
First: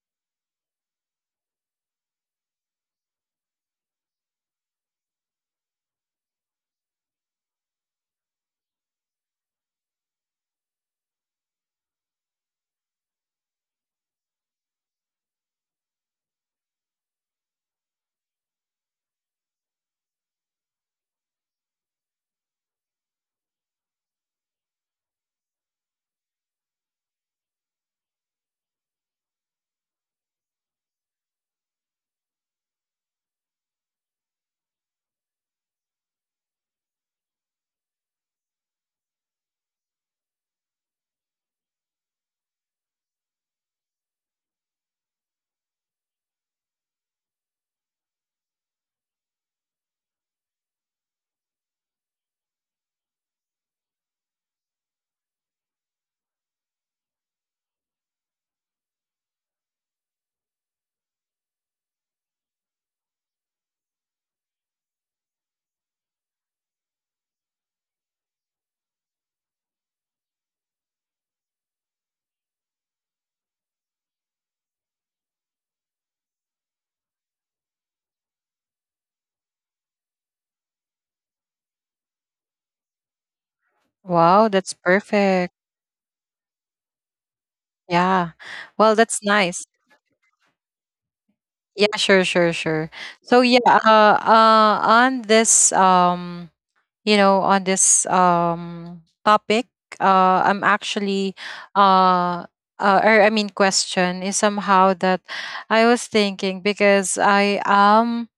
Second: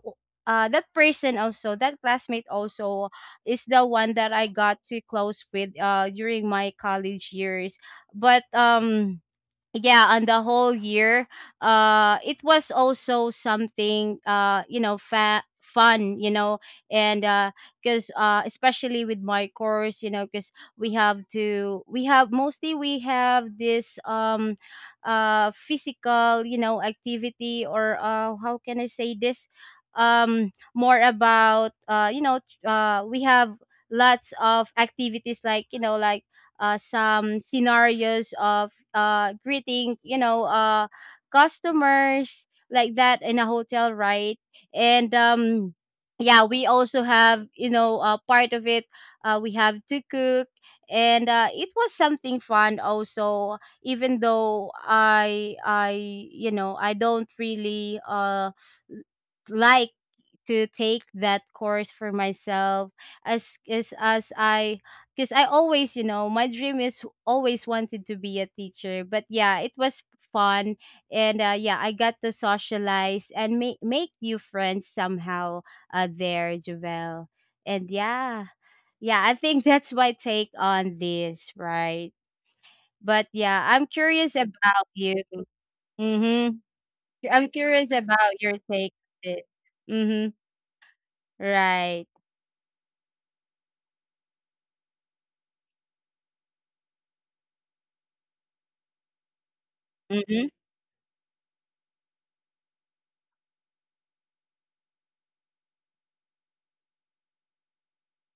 Speaker 2: That person also, that classmate also, is the one that I got too close with during my college years. But yeah, on the whole year, it was also something you know, fun, you know. And because especially with my course, you know, because we have mostly, we have this physical, you know, activity, or how can I say this, more about you know, we have lots of activities, like, you know, like some scenarios of greeting, you know, customers like that in a hotel, right? And yeah, we also have, you know, part of it, we have to cook. And it was something fun also. Even though I, you know, I don't really like to take that course for myself, as I, because I always, you know, my dream is always wanted to be a teacher. But yeah, it was fun. And yeah, I got to socialize and make new friends somehow, there, Javel. And yeah, yeah, I think that's my take on this, right? But yeah, I'm curious
Speaker 1: Wow, that's
Speaker 2: about you.
Speaker 1: perfect.
Speaker 2: Mm-hmm. I'm curious
Speaker 1: Yeah.
Speaker 2: about your
Speaker 1: Well,
Speaker 2: take
Speaker 1: that's
Speaker 2: on it.
Speaker 1: nice.
Speaker 2: Mm-hmm.
Speaker 1: Yeah,
Speaker 2: Right.
Speaker 1: sure, sure, sure. So yeah, on this, you know, on this topic, uh,
Speaker 2: Mm-hmm.
Speaker 1: I'm actually, uh, or I mean, question is somehow that I was thinking, because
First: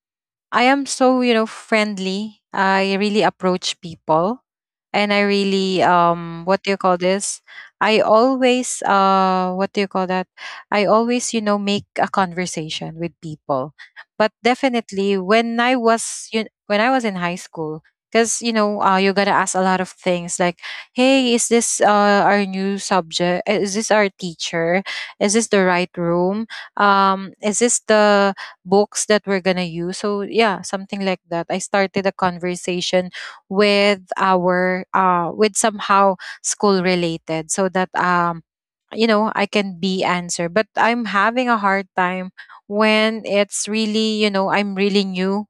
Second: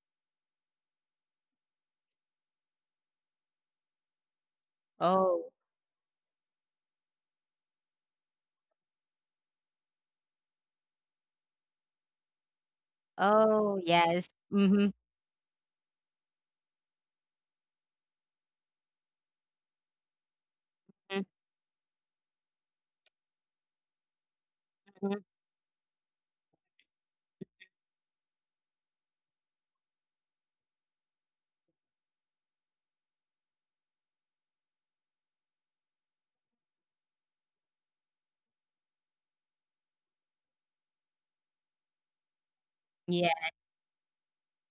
Speaker 1: I am so, you know, friendly. I really approach people, and I
Speaker 2: Oh,
Speaker 1: really what do you call this? I always, what do you call that? I always, you know, make a conversation with people.
Speaker 2: oh, yes.
Speaker 1: But
Speaker 2: Mhm,
Speaker 1: definitely when I was you when I was in high school, because, you know, you gotta ask a lot of things, like, hey,
Speaker 2: mm,
Speaker 1: is this our new subject, is this our teacher, is this
Speaker 2: mhm.
Speaker 1: the right room, is this the books that we're gonna use. So yeah, something like that. I started a conversation with our with somehow school related, so that, you know, I can be answered. But I'm having a hard time when it's
Speaker 2: Yeah,
Speaker 1: really, you know, I'm really new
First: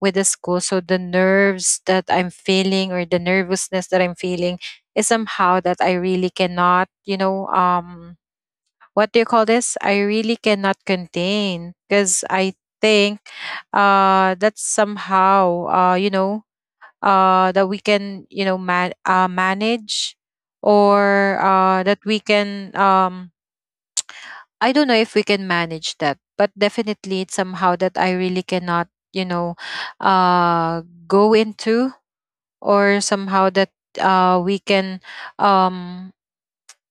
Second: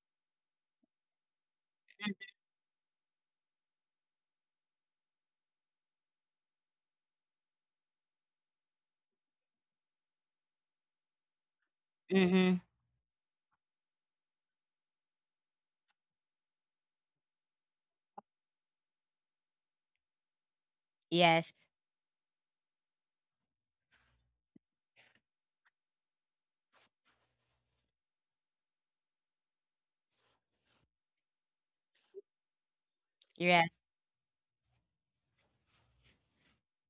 Speaker 1: with the school. So the nerves that I'm feeling, or the nervousness that I'm feeling, is somehow that I really cannot, you know, what do you call this? I really cannot contain because I
Speaker 2: mhm.
Speaker 1: think that's somehow that we can manage or
Speaker 2: Yes.
Speaker 1: that we can I don't know if we can manage that, but definitely it's somehow that I really cannot, uh go into, or somehow
Speaker 2: Yes,
Speaker 1: that we can um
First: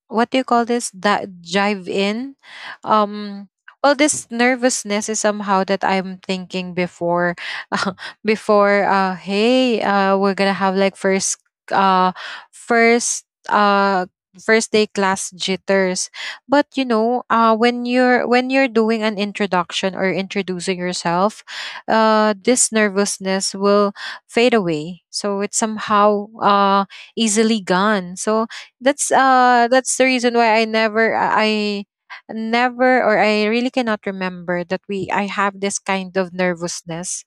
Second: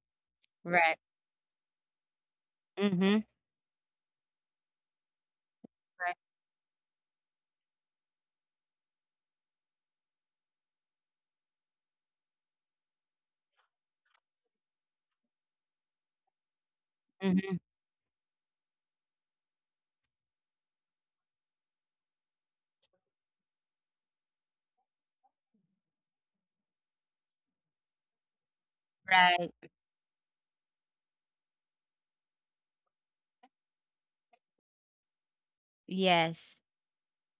Speaker 1: what do you call this,
Speaker 2: right.
Speaker 1: that jive in.
Speaker 2: Mhm,
Speaker 1: um well, this nervousness is somehow that
Speaker 2: right.
Speaker 1: I'm thinking before before hey, we're gonna have like first uh first first day class jitters. But you know,
Speaker 2: Mhm,
Speaker 1: when you're doing an introduction or introducing yourself, this nervousness will fade away. So it's somehow easily gone. So
Speaker 2: right.
Speaker 1: that's the reason why I never, or I really cannot remember that we I have this kind of
Speaker 2: Yes.
Speaker 1: nervousness.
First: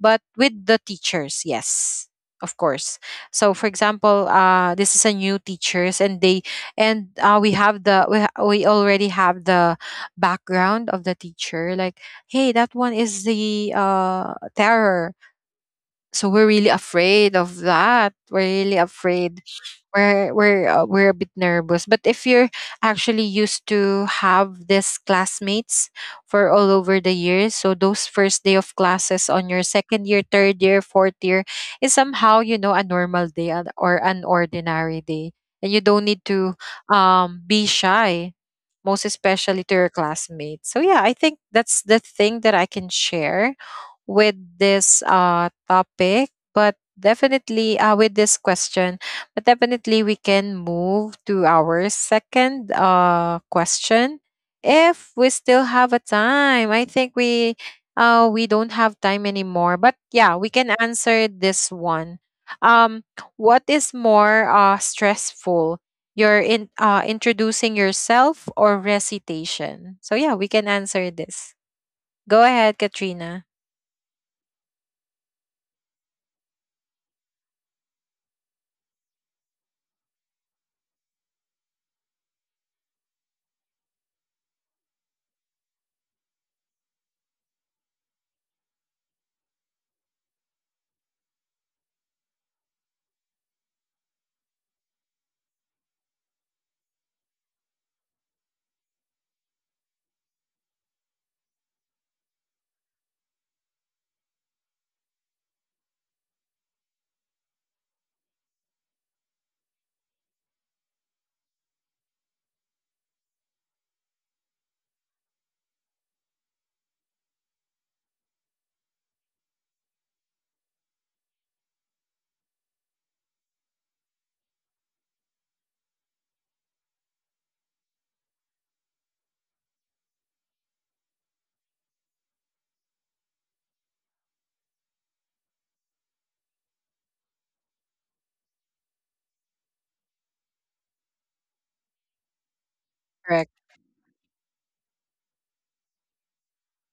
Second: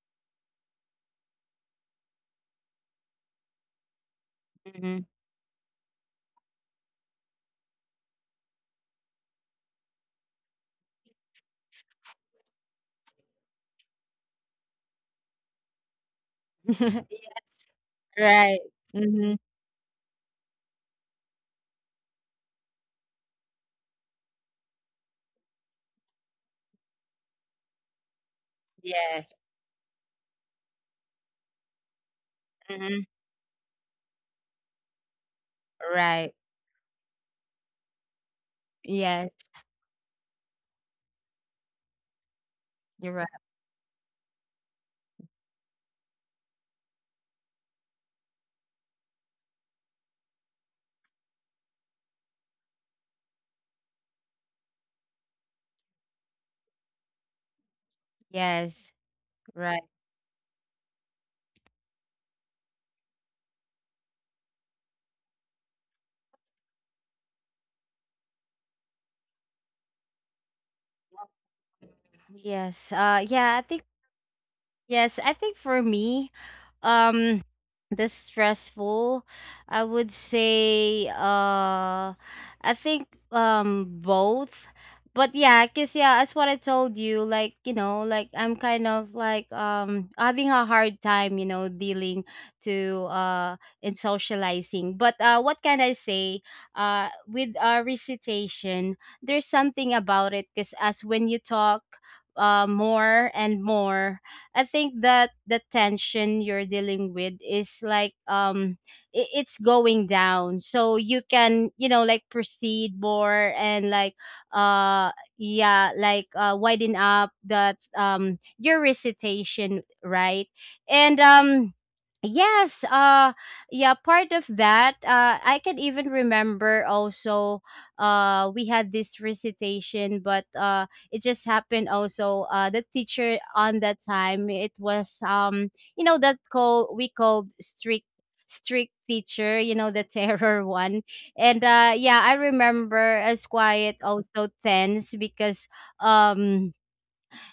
Speaker 1: But with the teachers, yes, of course. So for example, this is
Speaker 2: Mhm.
Speaker 1: a new teachers, and they and we have we already have the background of the teacher, like, hey, that one is the terror, so we're really
Speaker 2: Yeah,
Speaker 1: afraid of that. We're
Speaker 2: right.
Speaker 1: really afraid.
Speaker 2: Mhm.
Speaker 1: We're a bit nervous. But if you're actually used to have these classmates for all over the years, so those first day of classes
Speaker 2: Yes.
Speaker 1: on your second year, third year, fourth year is somehow, you know, a
Speaker 2: Mhm.
Speaker 1: normal day or an ordinary day, and you don't
Speaker 2: Right.
Speaker 1: need to be shy, most
Speaker 2: Yes.
Speaker 1: especially to your classmates. So yeah, I think that's the thing that I
Speaker 2: You're
Speaker 1: can
Speaker 2: right.
Speaker 1: share with this topic. But definitely, with this question, but definitely we can move to our second question. If we still have a time, I think
Speaker 2: Yes.
Speaker 1: we don't have
Speaker 2: Right.
Speaker 1: time anymore. But yeah, we can answer this one. Um what is more stressful? Your in introducing yourself or recitation? So yeah, we can answer this.
Speaker 2: Yes.
Speaker 1: Go
Speaker 2: Yeah, I think
Speaker 1: ahead, Katrina.
Speaker 2: yes, I think for me, um this stressful, I would say, I think both. But yeah, because yeah, that's what I told you, like, you know, like I'm kind of like, having a hard time, you know, dealing to in socializing. But what can I say, with recitation, there's something about it. Because as when you talk more and more, I think that the tension you're dealing with is like, it's going down. So you can, you know, like, proceed more and like uh yeah, like widen up that, your recitation, right? And yes, uh yeah, part of that, I can even remember also, we had this recitation. But it just happened also, the teacher on that time, it was, you know, that call, we called strict teacher, you know, the terror one. And yeah, I remember as quiet
Speaker 1: Correct.
Speaker 2: also, tense, because um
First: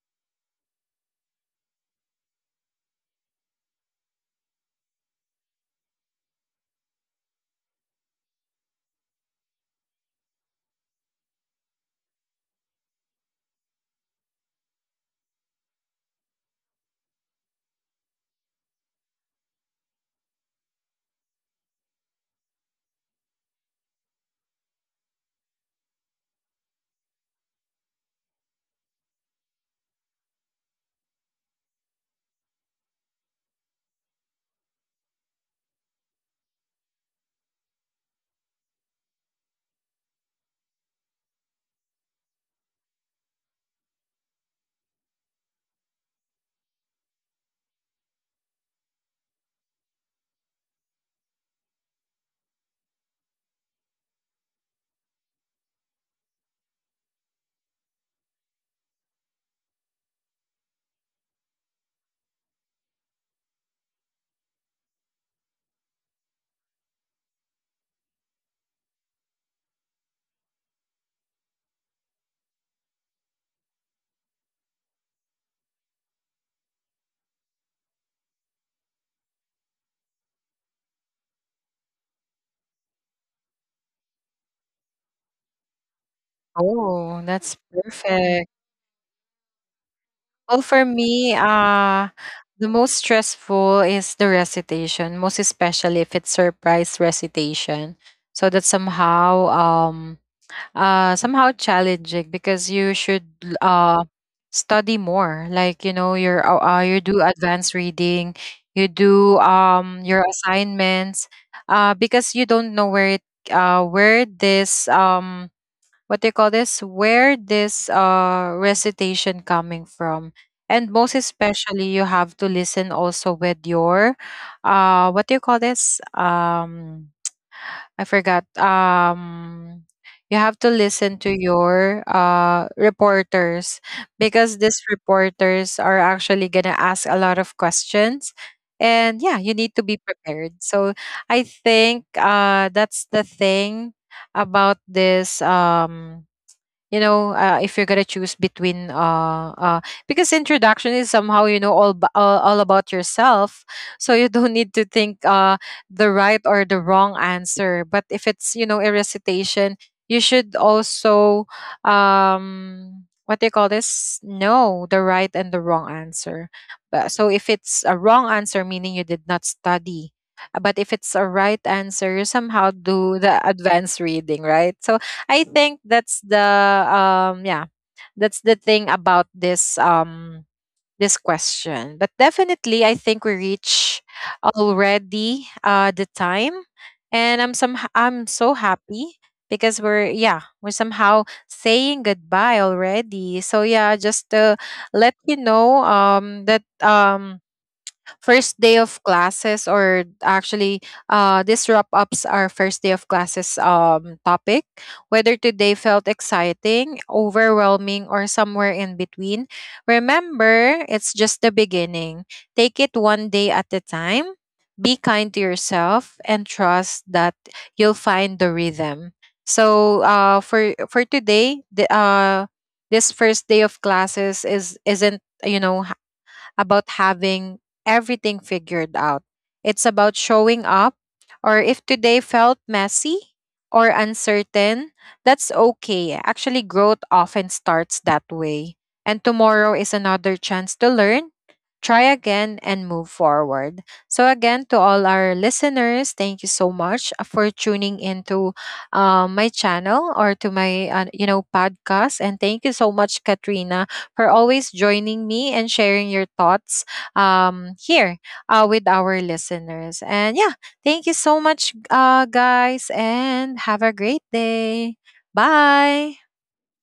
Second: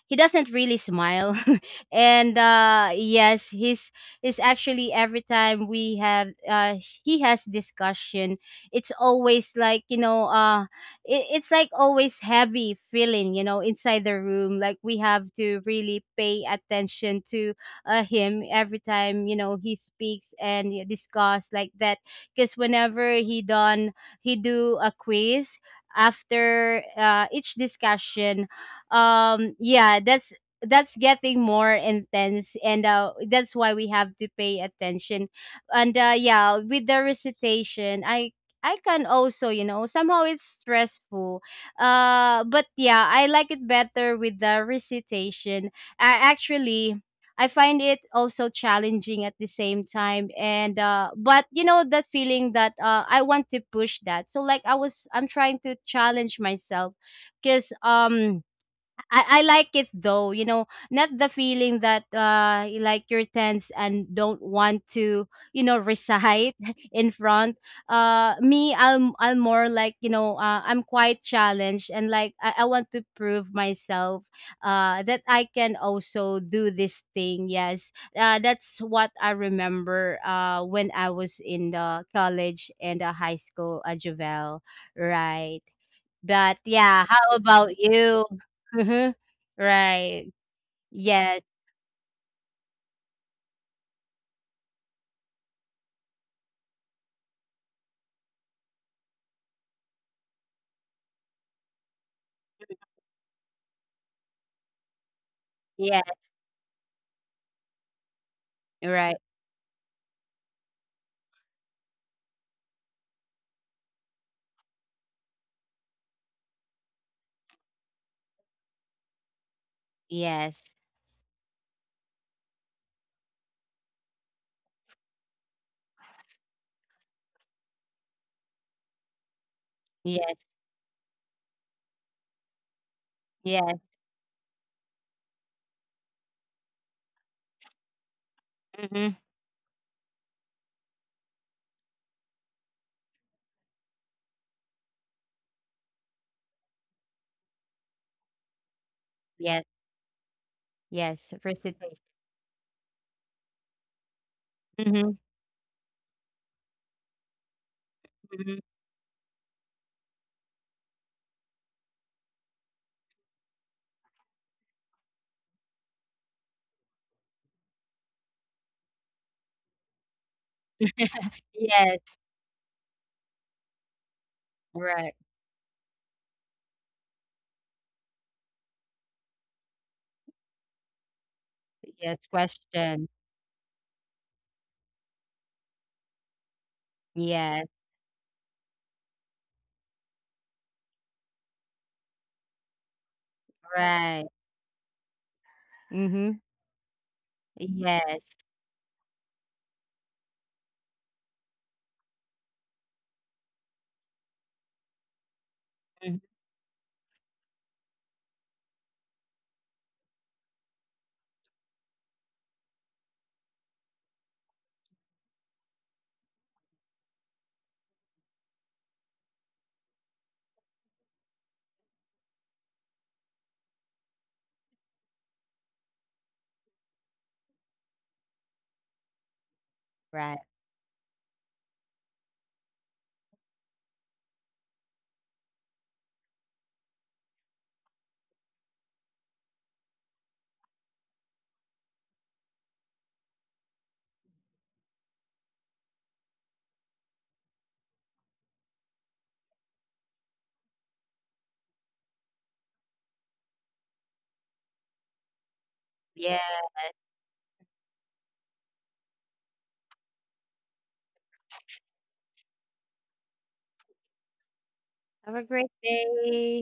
Speaker 2: he doesn't really smile. And yes, he's actually every time we have, he has discussion, it's always like, you know, it's like always heavy feeling, you know, inside the room, like we have to really pay attention to him every time, you know, he speaks and you discuss like that. Because whenever he do a quiz after each discussion, yeah, that's getting more intense, and that's why we have to pay attention. And yeah, with the recitation, I can also, you know, somehow it's stressful. But yeah, I like it better with the recitation. I actually, I find it also challenging at the same time. And but you know, that feeling that I want to push that. So like I was, I'm trying to challenge myself, because I like it though, you know, not the feeling that like you're tense and don't want to, you know, recite in front. Me, I'm more like, you know, I'm quite challenged, and like I want to prove myself that I can also do this thing. Yes. That's what I remember when I was in the college and the high school at Juvel. Right. But
Speaker 1: Oh, that's
Speaker 2: yeah, how about
Speaker 1: perfect.
Speaker 2: you? Mhm.
Speaker 1: Well, for
Speaker 2: Right.
Speaker 1: me,
Speaker 2: Yes.
Speaker 1: the most stressful is the recitation, most especially if it's surprise recitation. So that's somehow somehow challenging, because you should uh study more. Like, you know,
Speaker 2: Yes.
Speaker 1: you do advanced reading, you do
Speaker 2: Right.
Speaker 1: your assignments, because you don't know where this what they call this, where this recitation coming from. And most
Speaker 2: Yes.
Speaker 1: especially, you have to listen also with your what do you call this, I forgot, you have to listen
Speaker 2: Yes.
Speaker 1: to your reporters,
Speaker 2: Yes.
Speaker 1: because these reporters are actually going to ask a lot of questions, and yeah, you
Speaker 2: Hmm.
Speaker 1: need to be prepared. So I think that's the thing about this. You know, if you're gonna choose between
Speaker 2: Yes.
Speaker 1: because introduction is somehow, you know,
Speaker 2: Yes.
Speaker 1: all, b-
Speaker 2: Recitation.
Speaker 1: all about yourself, so you don't need to think
Speaker 2: Hmm.
Speaker 1: the right or the wrong answer. But if it's, you know, a
Speaker 2: Hmm.
Speaker 1: recitation, you should also what do you call this, know the right and the wrong answer. But so if it's a wrong answer, meaning you did not study. But if it's a right answer, you
Speaker 2: Yes.
Speaker 1: somehow do the advanced reading, right? So I
Speaker 2: Right.
Speaker 1: think that's the yeah, that's the thing about this this question. But
Speaker 2: Yes.
Speaker 1: definitely, I think we
Speaker 2: Question.
Speaker 1: reach already the time, and
Speaker 2: Yes.
Speaker 1: I'm so happy because we're, yeah, we're somehow saying goodbye already. So yeah, just to
Speaker 2: Right.
Speaker 1: let you know that
Speaker 2: Mm-hmm.
Speaker 1: first day
Speaker 2: Yes.
Speaker 1: of classes, or actually, this wrap ups our first day of classes topic. Whether today felt
Speaker 2: Hmm.
Speaker 1: exciting, overwhelming, or somewhere in between, remember, it's just the beginning. Take it one day at a time. Be kind to yourself, and trust that you'll find the rhythm. So for today, the this first day of classes is isn't, you know, about having everything figured out. It's about showing
Speaker 2: Right.
Speaker 1: up. Or if today felt messy or uncertain, that's okay. Actually, growth often starts that way. And tomorrow is another chance to learn, try again, and move forward. So again, to all our listeners, thank you so much for tuning into my channel, or to my, you know, podcast. And thank you so much, Katrina, for always joining me and sharing your thoughts
Speaker 2: Yeah.
Speaker 1: here with our listeners. And yeah, thank you so much, guys, and have a great day.
Speaker 2: Have a great
Speaker 1: Bye.
Speaker 2: day.